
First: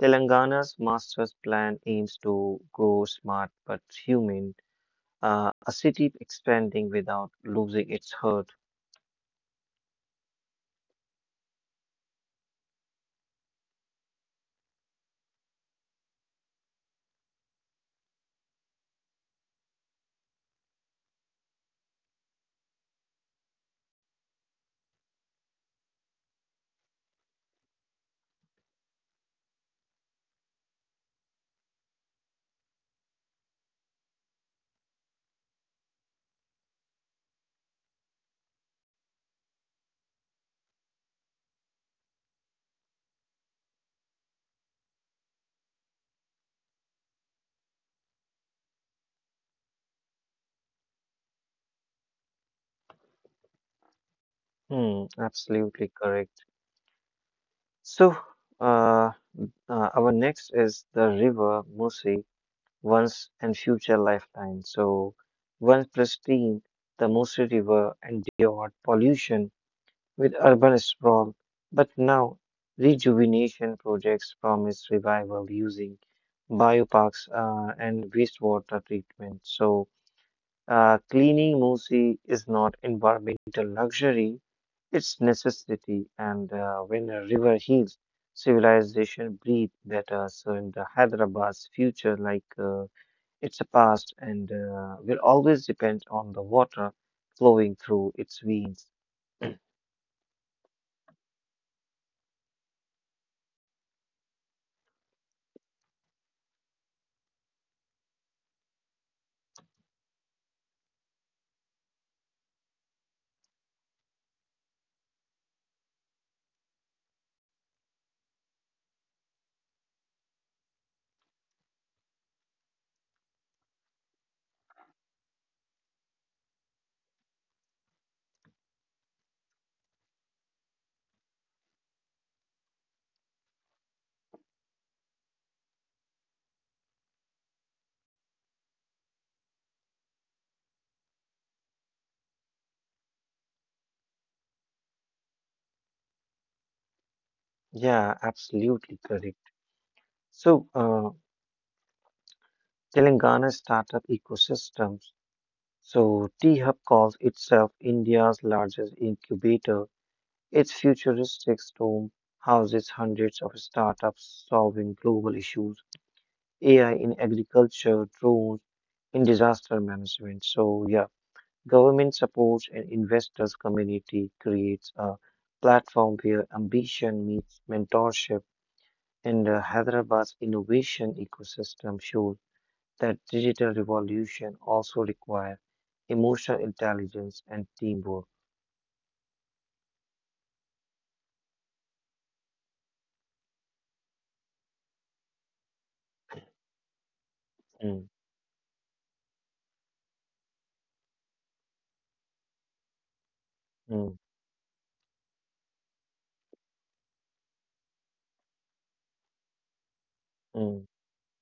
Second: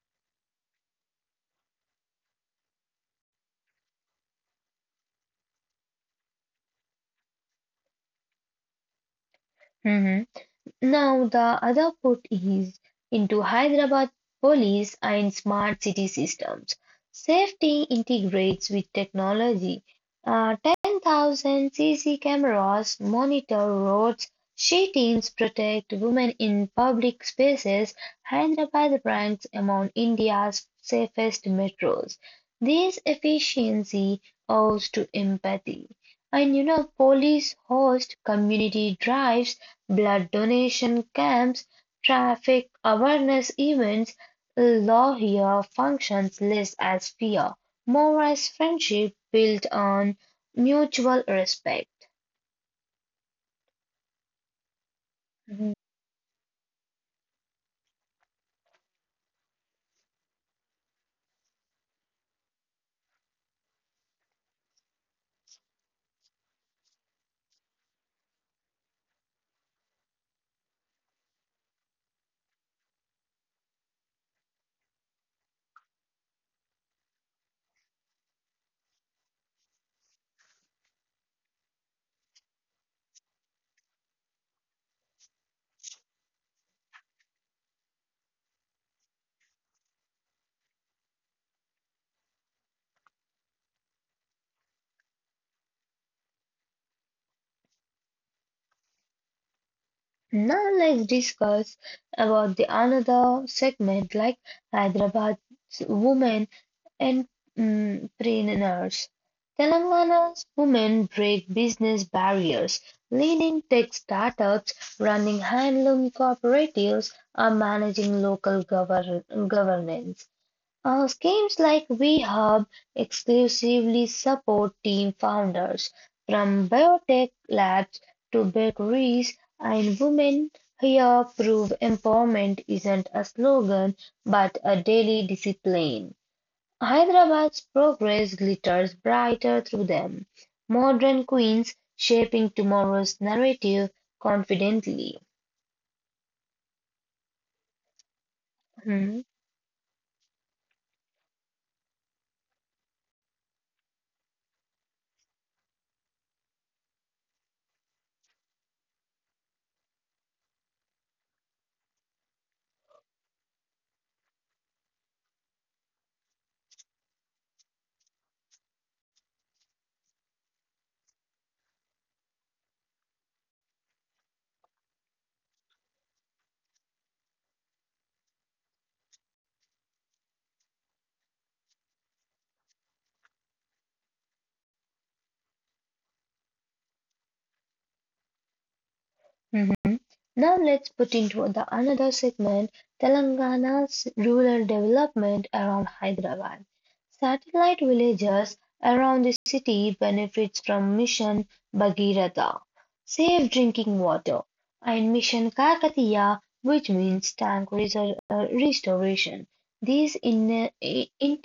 B: Telangana's master's plan aims to grow smart but human, a city expanding without losing its heart.
A: Mhm. Now the other put is into Hyderabad police and smart city systems. Safety integrates with technology. Uh, 10,000 CC cameras monitor roads. She teams protect women in public spaces. Hyderabad ranks among India's safest metros. This efficiency owes to empathy. And you know, police host community drives, blood donation camps, traffic awareness events, lawyer functions less as fear, more as friendship built on mutual respect.
B: Hmm, absolutely correct. So uh, our next is the river Musi, once and future lifetime. So once pristine, the Musi River endured pollution with urban sprawl, but now rejuvenation projects promise revival using bioparks and wastewater treatment. So, cleaning Musi is not environmental luxury, it's necessity. And when a river heals, civilization breathes better. So, in the Hyderabad's future, like it's a past, and will always depend on the water flowing through its veins.
A: Now let's discuss about the another segment like Hyderabad's women and entrepreneurs. Telangana's women break business barriers, leading tech startups, running handloom cooperatives, or managing local governance. Schemes like WeHub exclusively support team founders, from biotech labs to bakeries, and women here prove empowerment isn't a slogan but a daily discipline. Hyderabad's progress glitters brighter through them. Modern queens shaping tomorrow's narrative confidently.
B: Yeah, absolutely
A: Hmm,
B: correct. So, Telangana startup ecosystems. So, T-Hub calls itself India's largest incubator. Its futuristic dome houses hundreds of startups solving global issues. AI in agriculture, drones in disaster management. So yeah, government supports and investors community creates a platform where ambition meets mentorship and Hyderabad's innovation ecosystem shows that digital revolution also requires emotional intelligence and teamwork.
A: mhm. Now let's put into the another segment Telangana's rural development around Hyderabad. Satellite
B: Mm,
A: villages around the city benefits from Mission Bhagirath, safe drinking
B: mm,
A: water, and Mission Kakatiya, which means tank restoration. These in,
B: mm,
A: in,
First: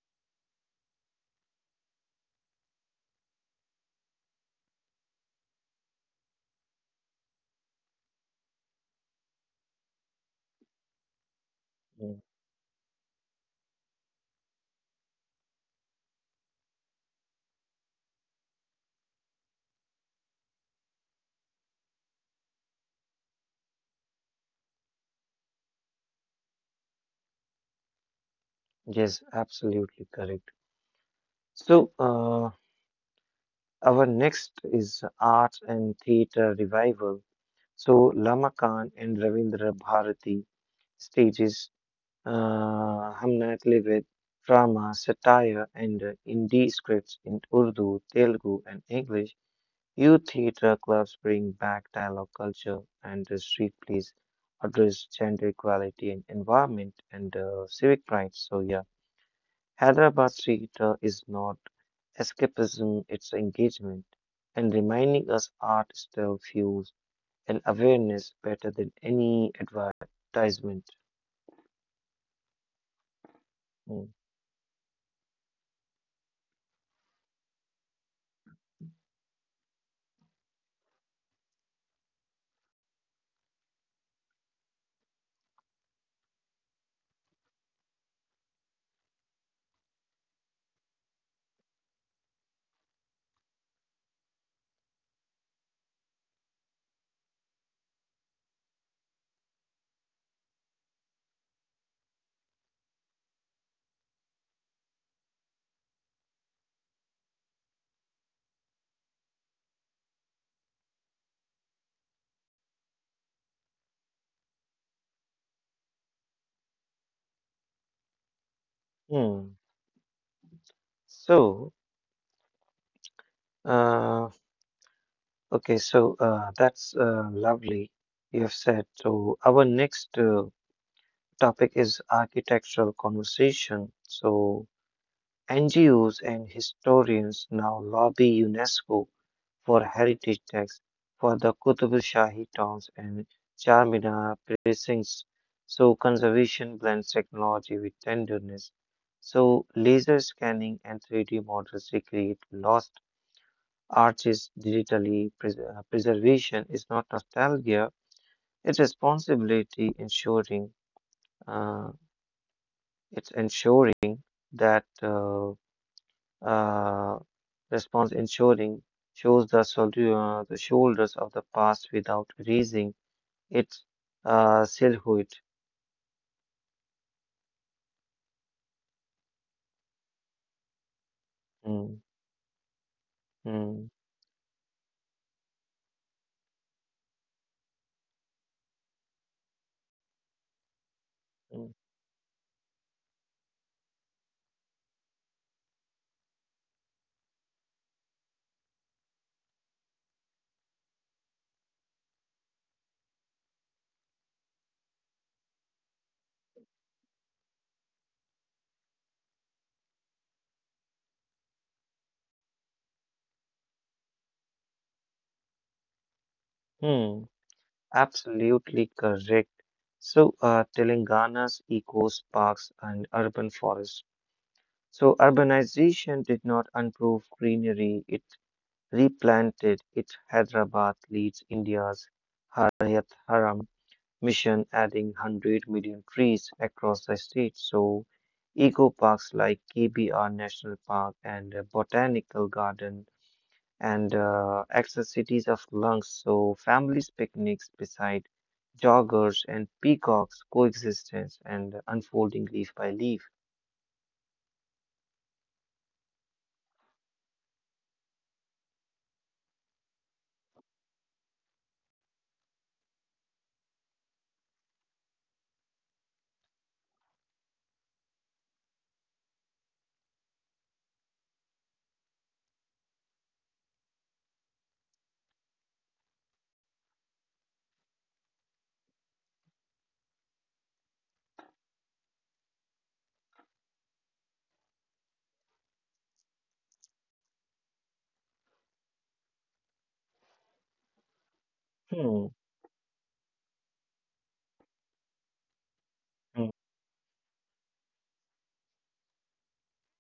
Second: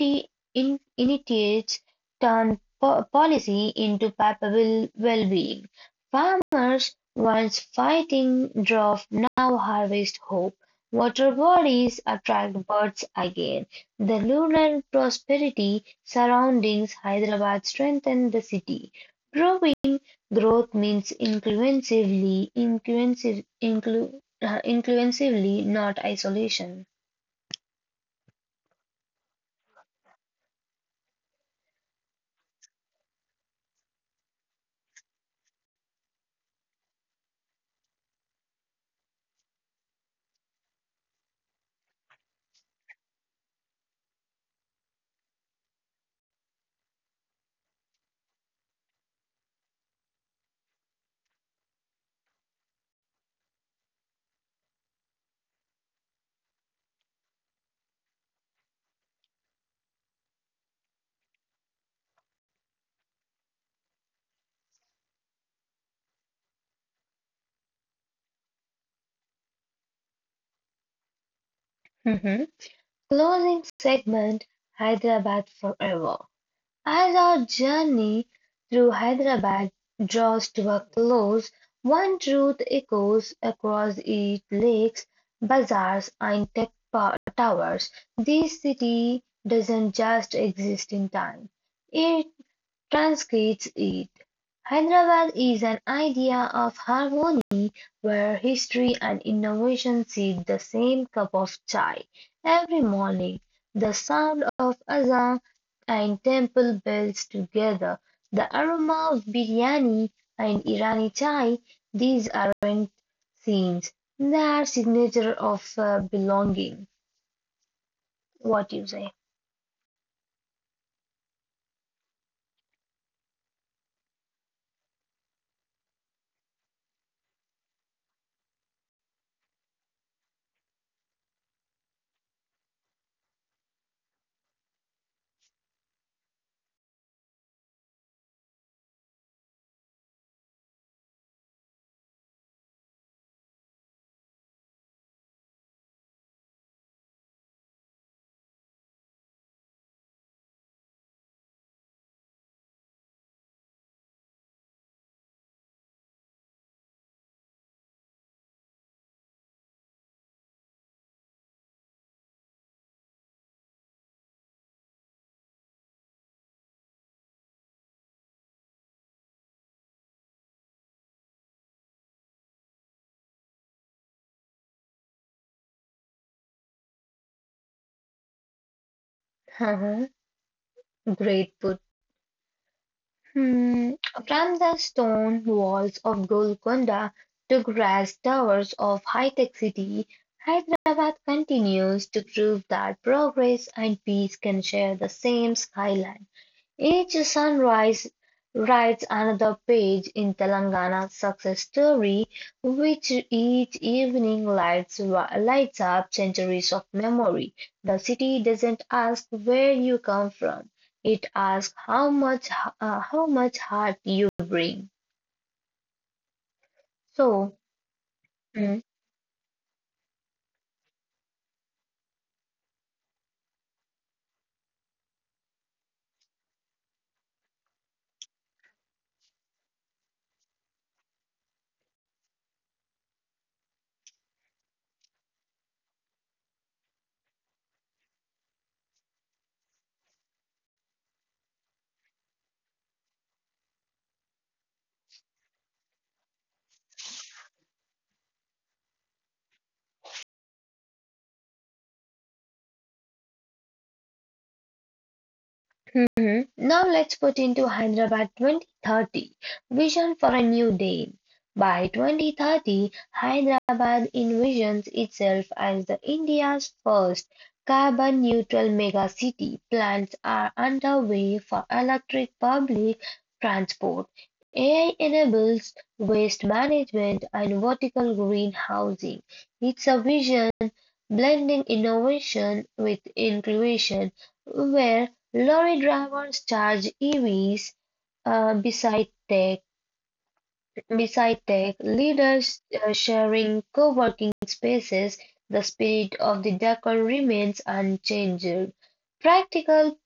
A: in, initiates turn policy into palpable well-being. Farmers once fighting drought now harvest hope, water bodies
B: mm.
A: attract birds again. The lunar prosperity surroundings Hyderabad strengthened the city, proving growth means inclusively, not isolation.
B: Yes, absolutely correct. So, our next is arts and theater revival. So Lama Khan and Ravindra Bharati stages Hamnatli with drama, satire, and indie scripts in Urdu, Telugu, and English. Youth theatre clubs bring back dialogue culture, and the street plays address gender equality and environment and civic rights. So yeah, Hyderabad theatre is not escapism; it's engagement, and reminding us art still fuels and awareness better than any advertisement.
A: Mhm. Closing
B: Mm.
A: segment Hyderabad forever. As our journey through Hyderabad draws to a close, one truth echoes across its lakes, bazaars, and tech towers. This city doesn't just exist in time, it transcends it. Hyderabad is an idea of harmony where history and innovation seek the same cup of chai. Every morning, the sound of azan and temple bells together, the aroma of biryani and Irani chai, these aren't scenes. They are signature of belonging. What you say?
B: Hmm. So, uh, that's lovely. You have said. So, our next topic is architectural conversation. So, NGOs and historians now lobby UNESCO for heritage tax for the Qutb Shahi towns and Charminar precincts. So conservation blends technology with tenderness. So laser scanning and 3D models recreate lost arches digitally. Preservation is not nostalgia; it's responsibility ensuring uh, it's ensuring that. Uh, response ensuring shows the shoulders of the past without erasing its silhouette.
A: [laughs] Great put.
B: Mm, mm,
A: Hmm, from the stone walls of Golconda to grass towers of high-tech city, Hyderabad
B: mm,
A: continues to prove that progress and peace can share the same skyline. Each sunrise writes another page in Telangana's success story, which each evening lights up centuries of memory. The city doesn't ask where you come from. It asks how much heart you bring.
B: mm.
A: So, mm,
B: Absolutely correct. So, Telangana's eco parks and urban forests. So, urbanization did not improve greenery, it replanted it. Hyderabad leads India's Harayat Haram mission, adding 100 million trees across the state. So, eco parks like KBR National Park and Botanical Garden and accessities of lungs. So, families picnics beside joggers and peacocks coexistence and unfolding leaf by leaf.
A: mhm. Now let's put into Hyderabad 2030 vision for a new day. By 2030, Hyderabad envisions itself as the India's first carbon neutral mega city. Plans are underway for electric public transport, AI enables waste management and vertical green housing. It's a vision blending innovation with inclusion where Lorry drivers charge EVs uh, beside tech, beside tech
B: Hmm.
A: leaders sharing co-working spaces. The spirit of
B: hmm.
A: the decor remains unchanged. Practical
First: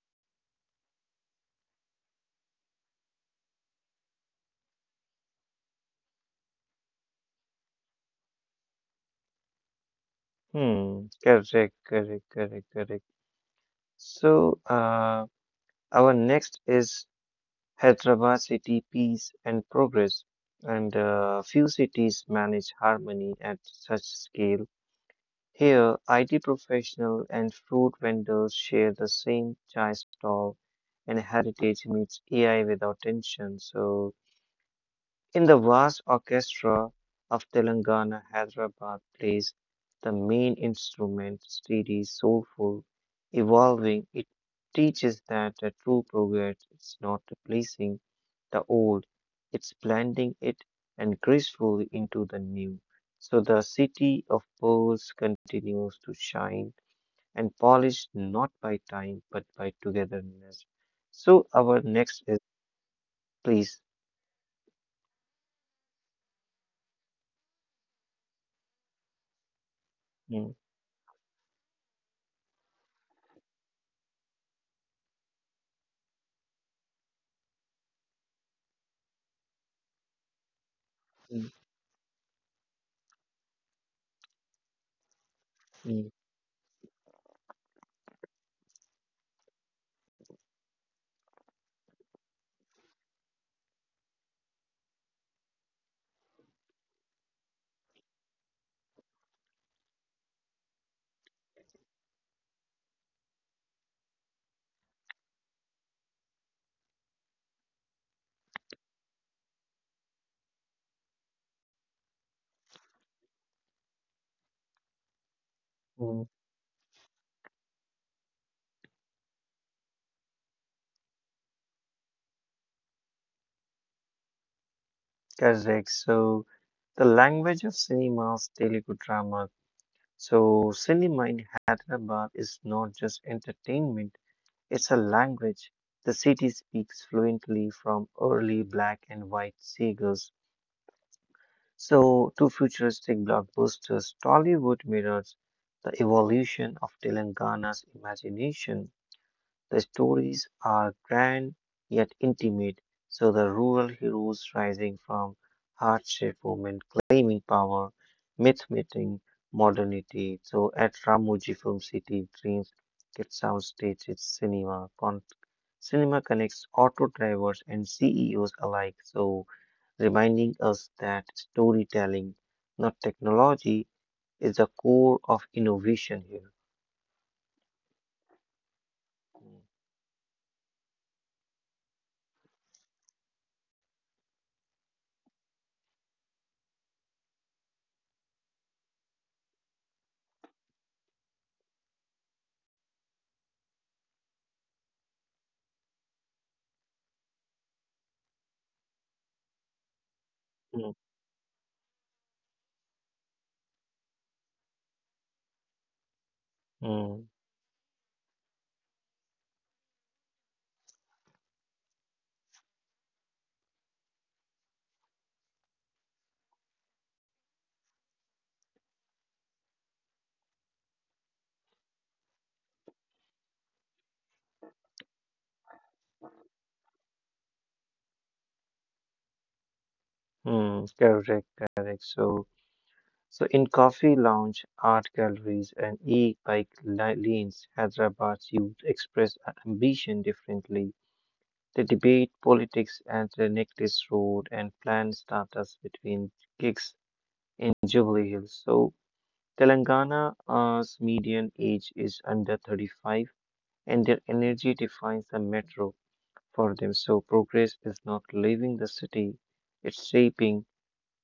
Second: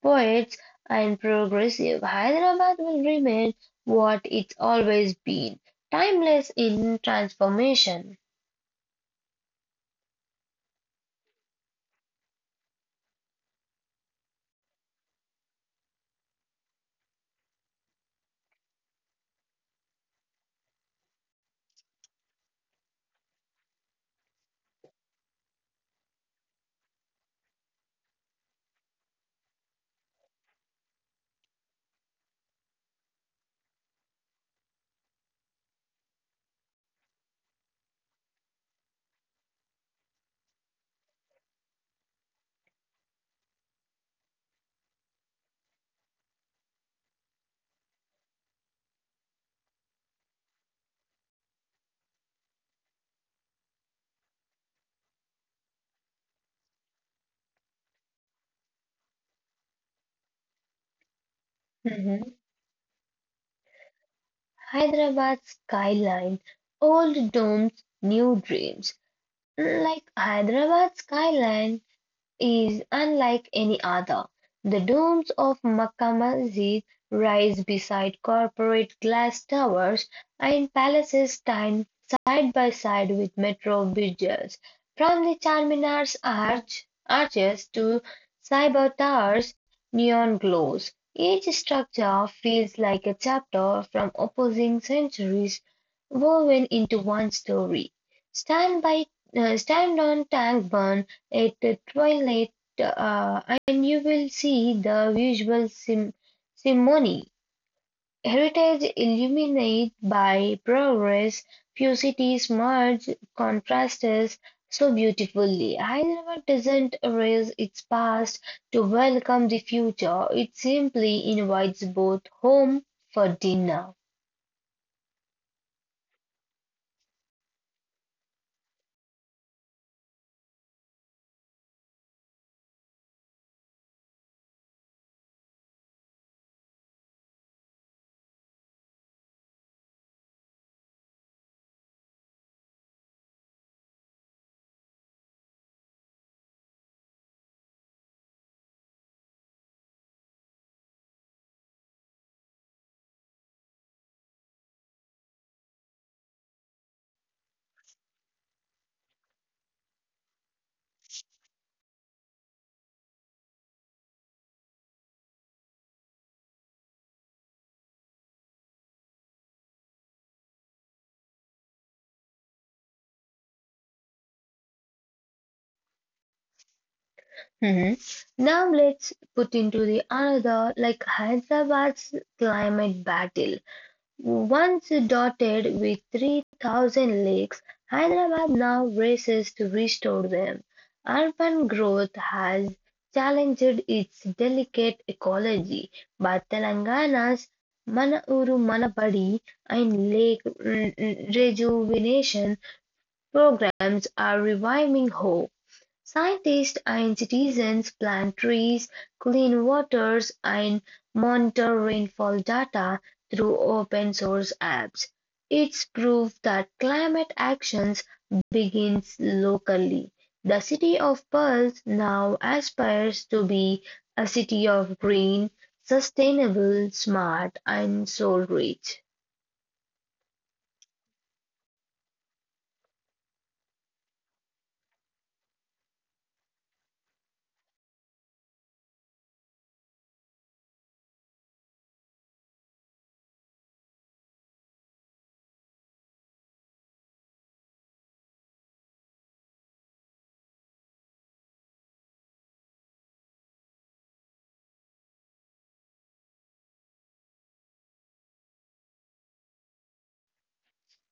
A: poets and progressive Hyderabad will remain what it's always been, timeless in transformation.
B: Correct, correct, correct, correct. So, our next is Hyderabad city peace and progress, and few cities manage harmony at such scale. Here, IT professional and fruit vendors share the same chai stall, and heritage meets AI without tension. So in the vast orchestra of Telangana, Hyderabad plays the main instrument, steady, soulful, evolving. It teaches that the true progress is not replacing the old, it's blending it and gracefully into the new. So the city of pearls continues to shine and polish not by time but by togetherness. So our next is,
A: Mhm.
B: please.
A: Hyderabad skyline, old domes, new dreams. Like
B: Mm,
A: Hyderabad skyline is unlike any other. The domes of Makkah Masjid rise beside corporate glass towers and palaces
B: mm,
A: stand side by side with metro bridges. From the
B: mm,
A: Charminar's arches to cyber towers, neon glows. Each structure feels like a chapter from opposing centuries woven into one story. Stand by, stand on Tank Burn at the twilight, uh, and you will see the usual ceremony. Heritage illuminated by progress, few cities merge contrasts so beautifully.
B: mm.
A: Hyderabad doesn't erase its past to welcome the future, it simply invites both home for dinner.
B: Correct. So the language of cinema's Telugu drama. So cinema in Hyderabad is not just entertainment, it's a language. The city speaks fluently from early black and white seagulls. So to futuristic blockbusters, Tollywood mirrors the evolution of Telangana's imagination. The stories are grand yet intimate, so the rural heroes rising from hardship, women claiming power, myth meeting modernity. So at Ramoji Film City, dreams get soundstage, it's cinema. Cinema connects auto drivers and CEOs alike, so reminding us that storytelling, not technology, is the core of innovation here.
A: Mhm. Now let's put into the another like Hyderabad's climate battle. Once dotted with 3,000 lakes, Hyderabad now races to restore them. Urban growth has challenged its delicate ecology, but Telangana's Mana Uru Mana Badi and lake
B: Mm,
A: rejuvenation programs are reviving hope. Scientists and
B: mm,
A: citizens plant trees, clean waters, and monitor rainfall data through open source apps. It's proof that climate actions begins locally. The city of Pulse now aspires to be a city of green, sustainable, smart, and soul rich.
B: correct, correct. So in coffee lounge, art galleries, and lanes, Hyderabad's youth express ambition differently. They debate politics at the Necklace Road and plan startups between gigs in Jubilee Hills. So Telangana's median age is under 35, and their energy defines the metro for them. So progress is not leaving the city; it's shaping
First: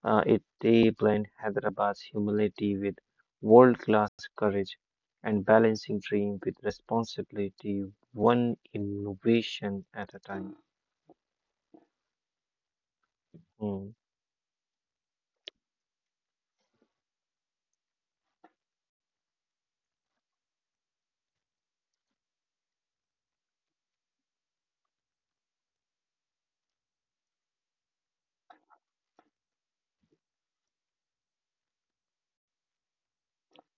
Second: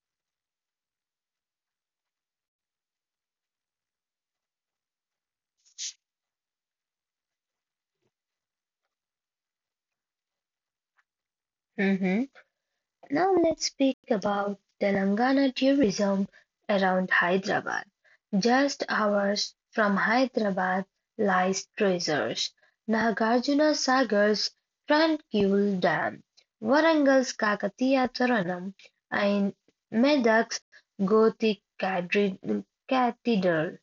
B: uh, it, they blend Hyderabad's humility with world-class courage and balancing dream with responsibility, one innovation at a time.
A: Mhm. Now let's speak
B: Mm,
A: about Telangana tourism around Hyderabad. Just hours from Hyderabad lies treasures Nagarjuna Sagar's tranquil dam, Varangal's Kakatiya Thoranam, and Medak's Gothic cathedral.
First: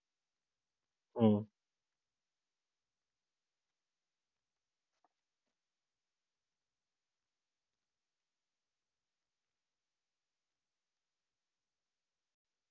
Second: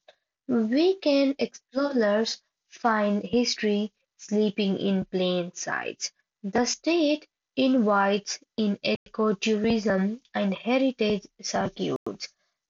A: Weekend
B: mm,
A: explorers find history sleeping in plain sight. The state invites in ecotourism and heritage circuits.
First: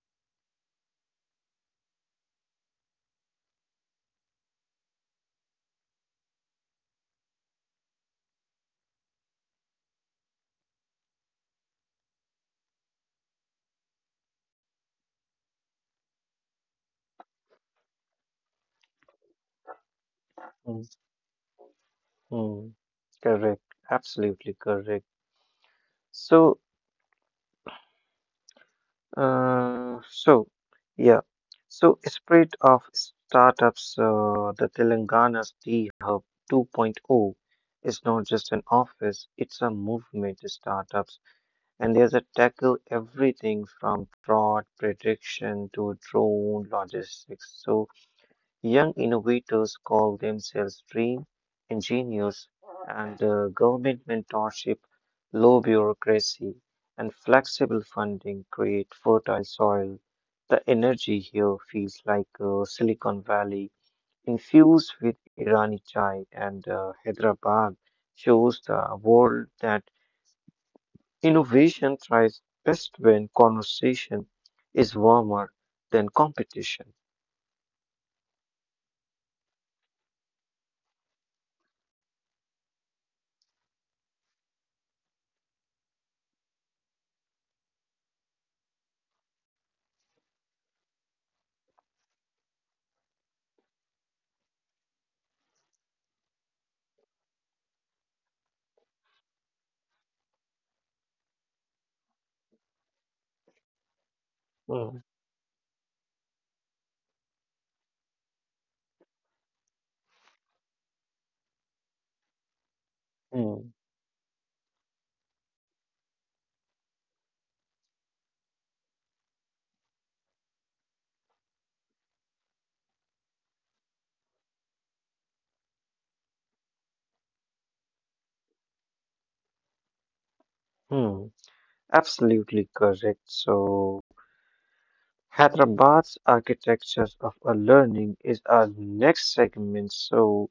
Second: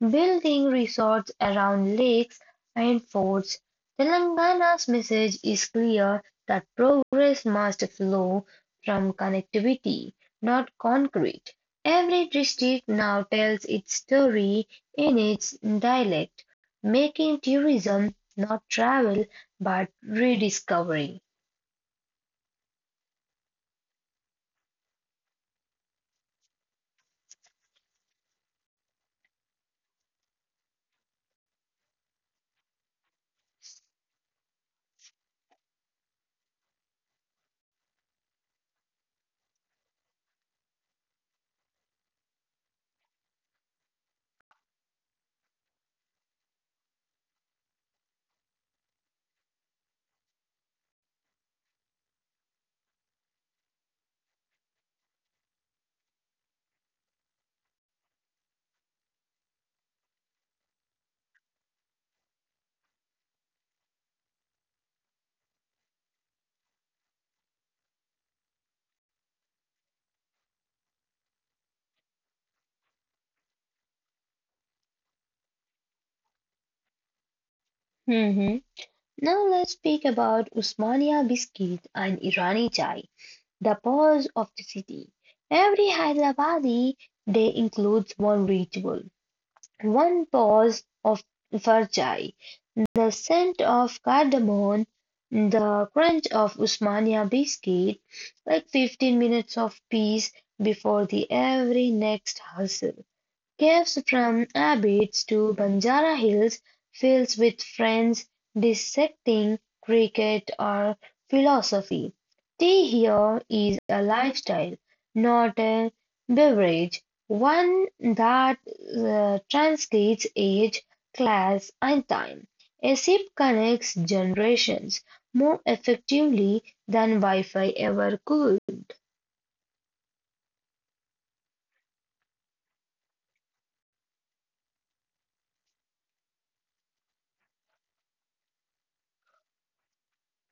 A: Building resorts around lakes and forts, Telangana's message is clear that progress must flow from connectivity, not concrete. Every district now tells its story in its dialect, making tourism not travel but
B: mm,
A: rediscovery.
B: mm. Correct, absolutely correct. So, uh, so yeah, so spirit of startups, the Telangana's D Hub 2.0 is not just an office; it's a movement. Startups and there's a tackle everything from fraud prediction to drone logistics. So young innovators call themselves dream engineers, and government mentorship, low bureaucracy, and flexible funding create fertile soil. The energy here feels like Silicon Valley infused with Irani chai, and Hyderabad shows the world that innovation thrives best when conversation is warmer than competition.
A: Mhm. Now let's speak about Usmania biscuit and Irani chai, the pulse of the city. Every Hyderabadi day includes one ritual, one pause of farchai, the scent of cardamom, the crunch of Usmania biscuit, like 15 minutes of peace before the every next hustle. Caves from
B: Mm.
A: Abbots to Banjara Hills, fields with friends dissecting cricket or philosophy. Tea here
B: Hmm.
A: is a lifestyle, not a beverage, one that transcends age, class, and time. A sip connects generations more effectively than Wi Fi ever could.
B: Hmm. Absolutely correct. So, Hyderabad's architecture of a learning is our next segment. So,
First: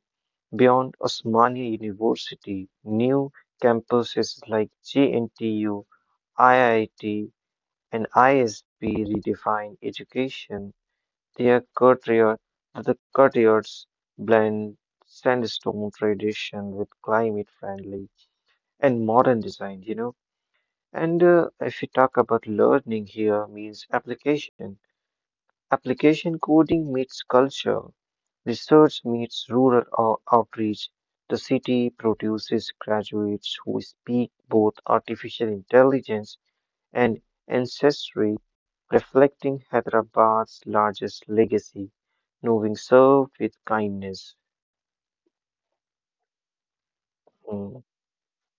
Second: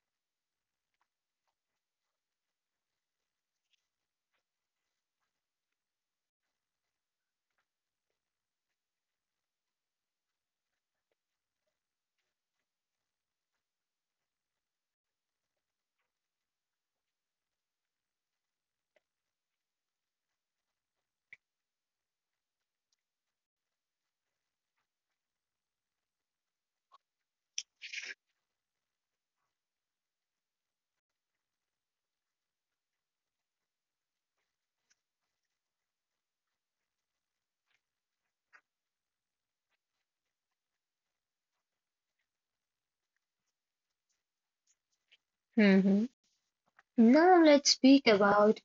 B: beyond Osmania University, new campuses like GNTU, IIT, and ISB redefine education. Their courtyard, the courtyards blend sandstone tradition with climate-friendly and modern design, you know. And if you talk about learning here means application. Application coding meets culture, research meets outreach. The city produces graduates who speak both artificial intelligence and ancestry, reflecting Hyderabad's largest legacy, moving served with kindness.
A: Mhm. Now let's
B: Mm,
A: speak about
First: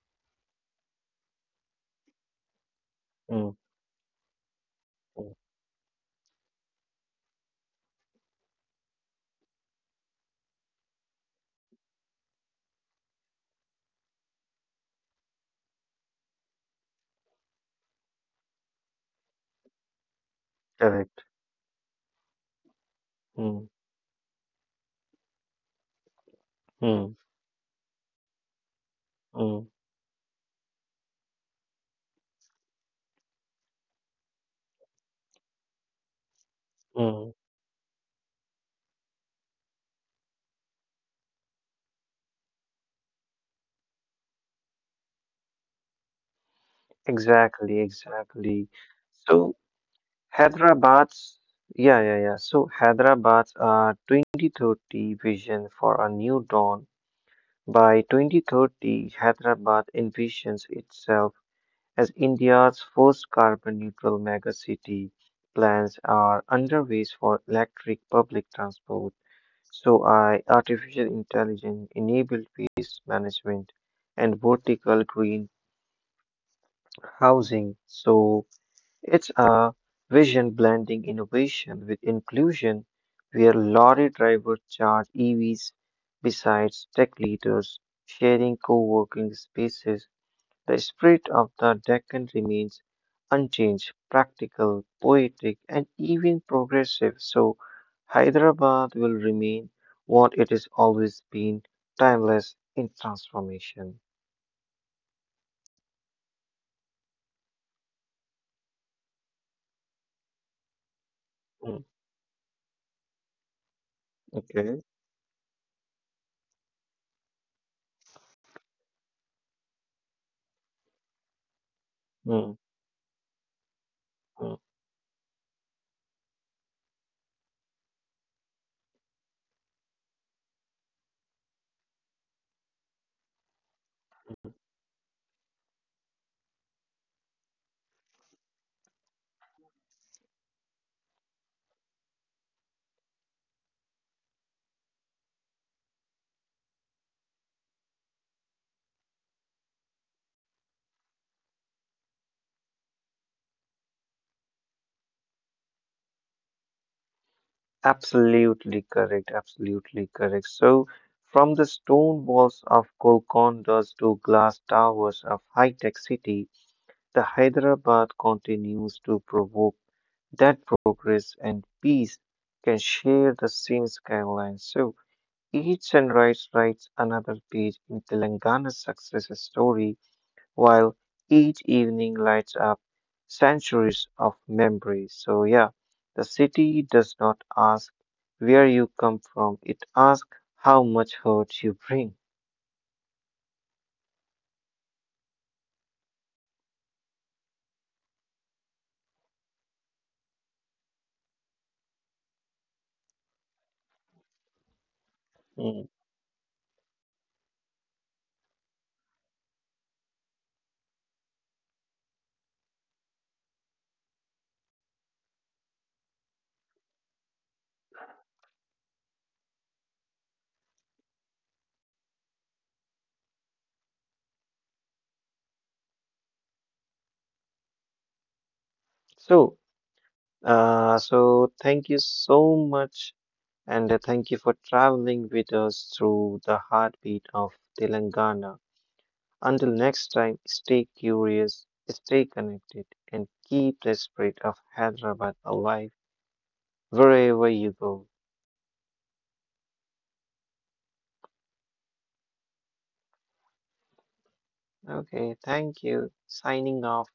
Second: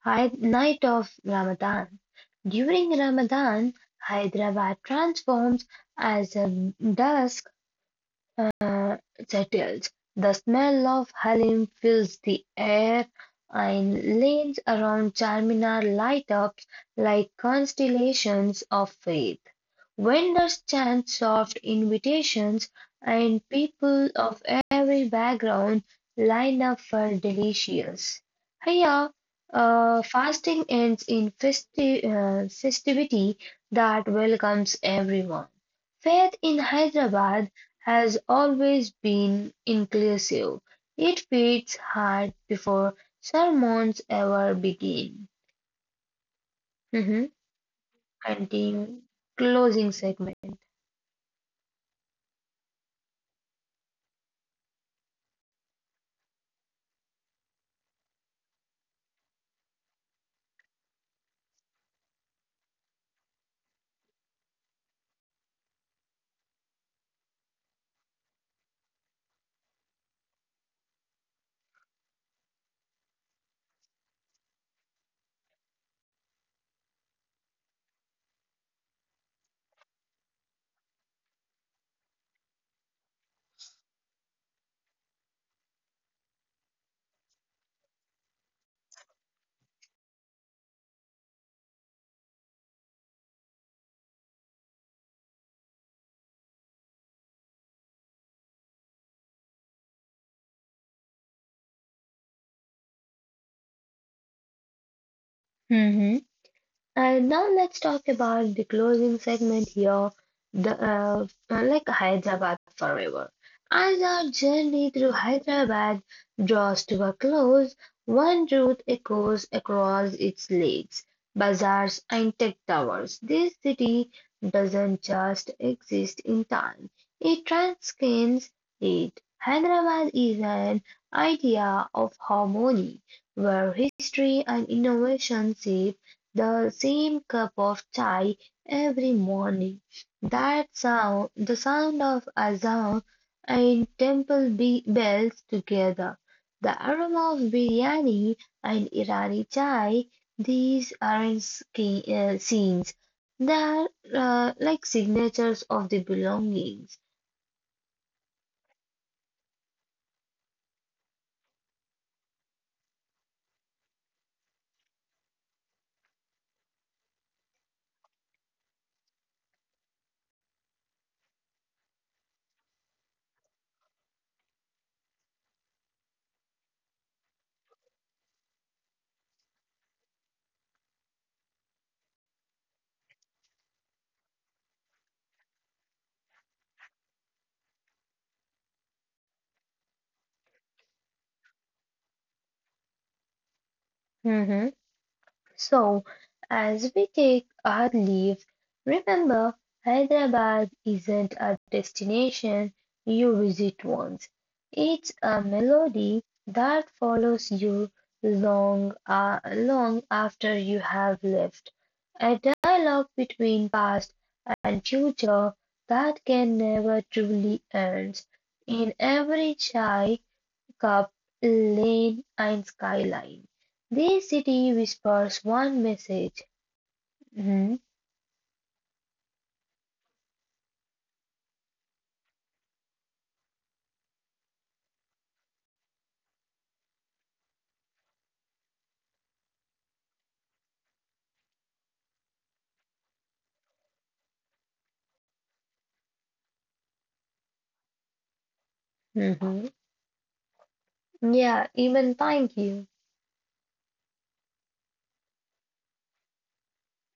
A: Night of Ramadan. During
B: mm,
A: Ramadan, Hyderabad
B: mm,
A: transforms as a dusk uh, settles. The smell of halim fills the air and lanes around Charminar light up like constellations of faith. Vendors chant
B: correct.
A: soft invitations and
B: Mm,
A: people of every background line up
B: mm,
A: for delicious. Here,
B: mm,
A: fasting ends in festivity that welcomes everyone. Faith in
B: mm.
A: Hyderabad has always been inclusive. It feeds hard before sermons ever begin. Mhm.
B: Exactly, exactly.
A: Continue.
B: So
A: Closing segment.
B: Hyderabad's yeah, yeah, yeah. So Hyderabad's 2030 vision for a new dawn. By 2030, Hyderabad envisions itself as India's first carbon neutral megacity. Plans are underway for electric public transport, so I artificial intelligence enabled waste management and vertical green housing. So it's a vision blending innovation with inclusion where lorry drivers charge EVs besides tech leaders sharing co-working spaces. The spirit of the Deccan remains unchanged, practical, poetic, and even progressive, so Hyderabad will remain what it has always been, timeless in transformation.
A: Mhm. And now let's talk about the closing segment here, the like
B: Mm,
A: Hyderabad forever. As our
B: Okay.
A: journey through Hyderabad draws to a close, one route echoes across its lakes, bazaars, and tech
B: Mm,
A: towers. This city
B: mm.
A: doesn't just exist in time; it transcends it. Hyderabad is an idea of harmony, where history and innovation sit the same cup of chai every morning. That sound, the sound of azan and temple bells together, the aroma of biryani and Irani chai, these aren't scenes. They are like signatures of the belongings.
B: Absolutely correct. Absolutely correct. So, from the stone walls of Golcondas to glass towers of high-tech city, the Hyderabad continues to provoke that progress and peace can share the same skyline. So each sunrise writes another page in Telangana's success story, while each evening lights up centuries of memories. So yeah, the city does not ask where you come from; it asks how much hurt you bring.
A: Mhm. So, as we take our leave, remember Hyderabad isn't a destination you visit once. It's a
B: Mm.
A: melody that follows you long after you have left. A dialogue between past and future that can never truly end. In every chai, cup lane and skyline. This city whispers one message. Mhm,
B: So, thank you so much and thank you for traveling with us through the heartbeat of Telangana. Until next time, stay curious, stay connected, and keep the spirit of Hyderabad alive wherever you go.
A: mhm. Yeah, even thank you.
B: Okay, thank you. Signing off.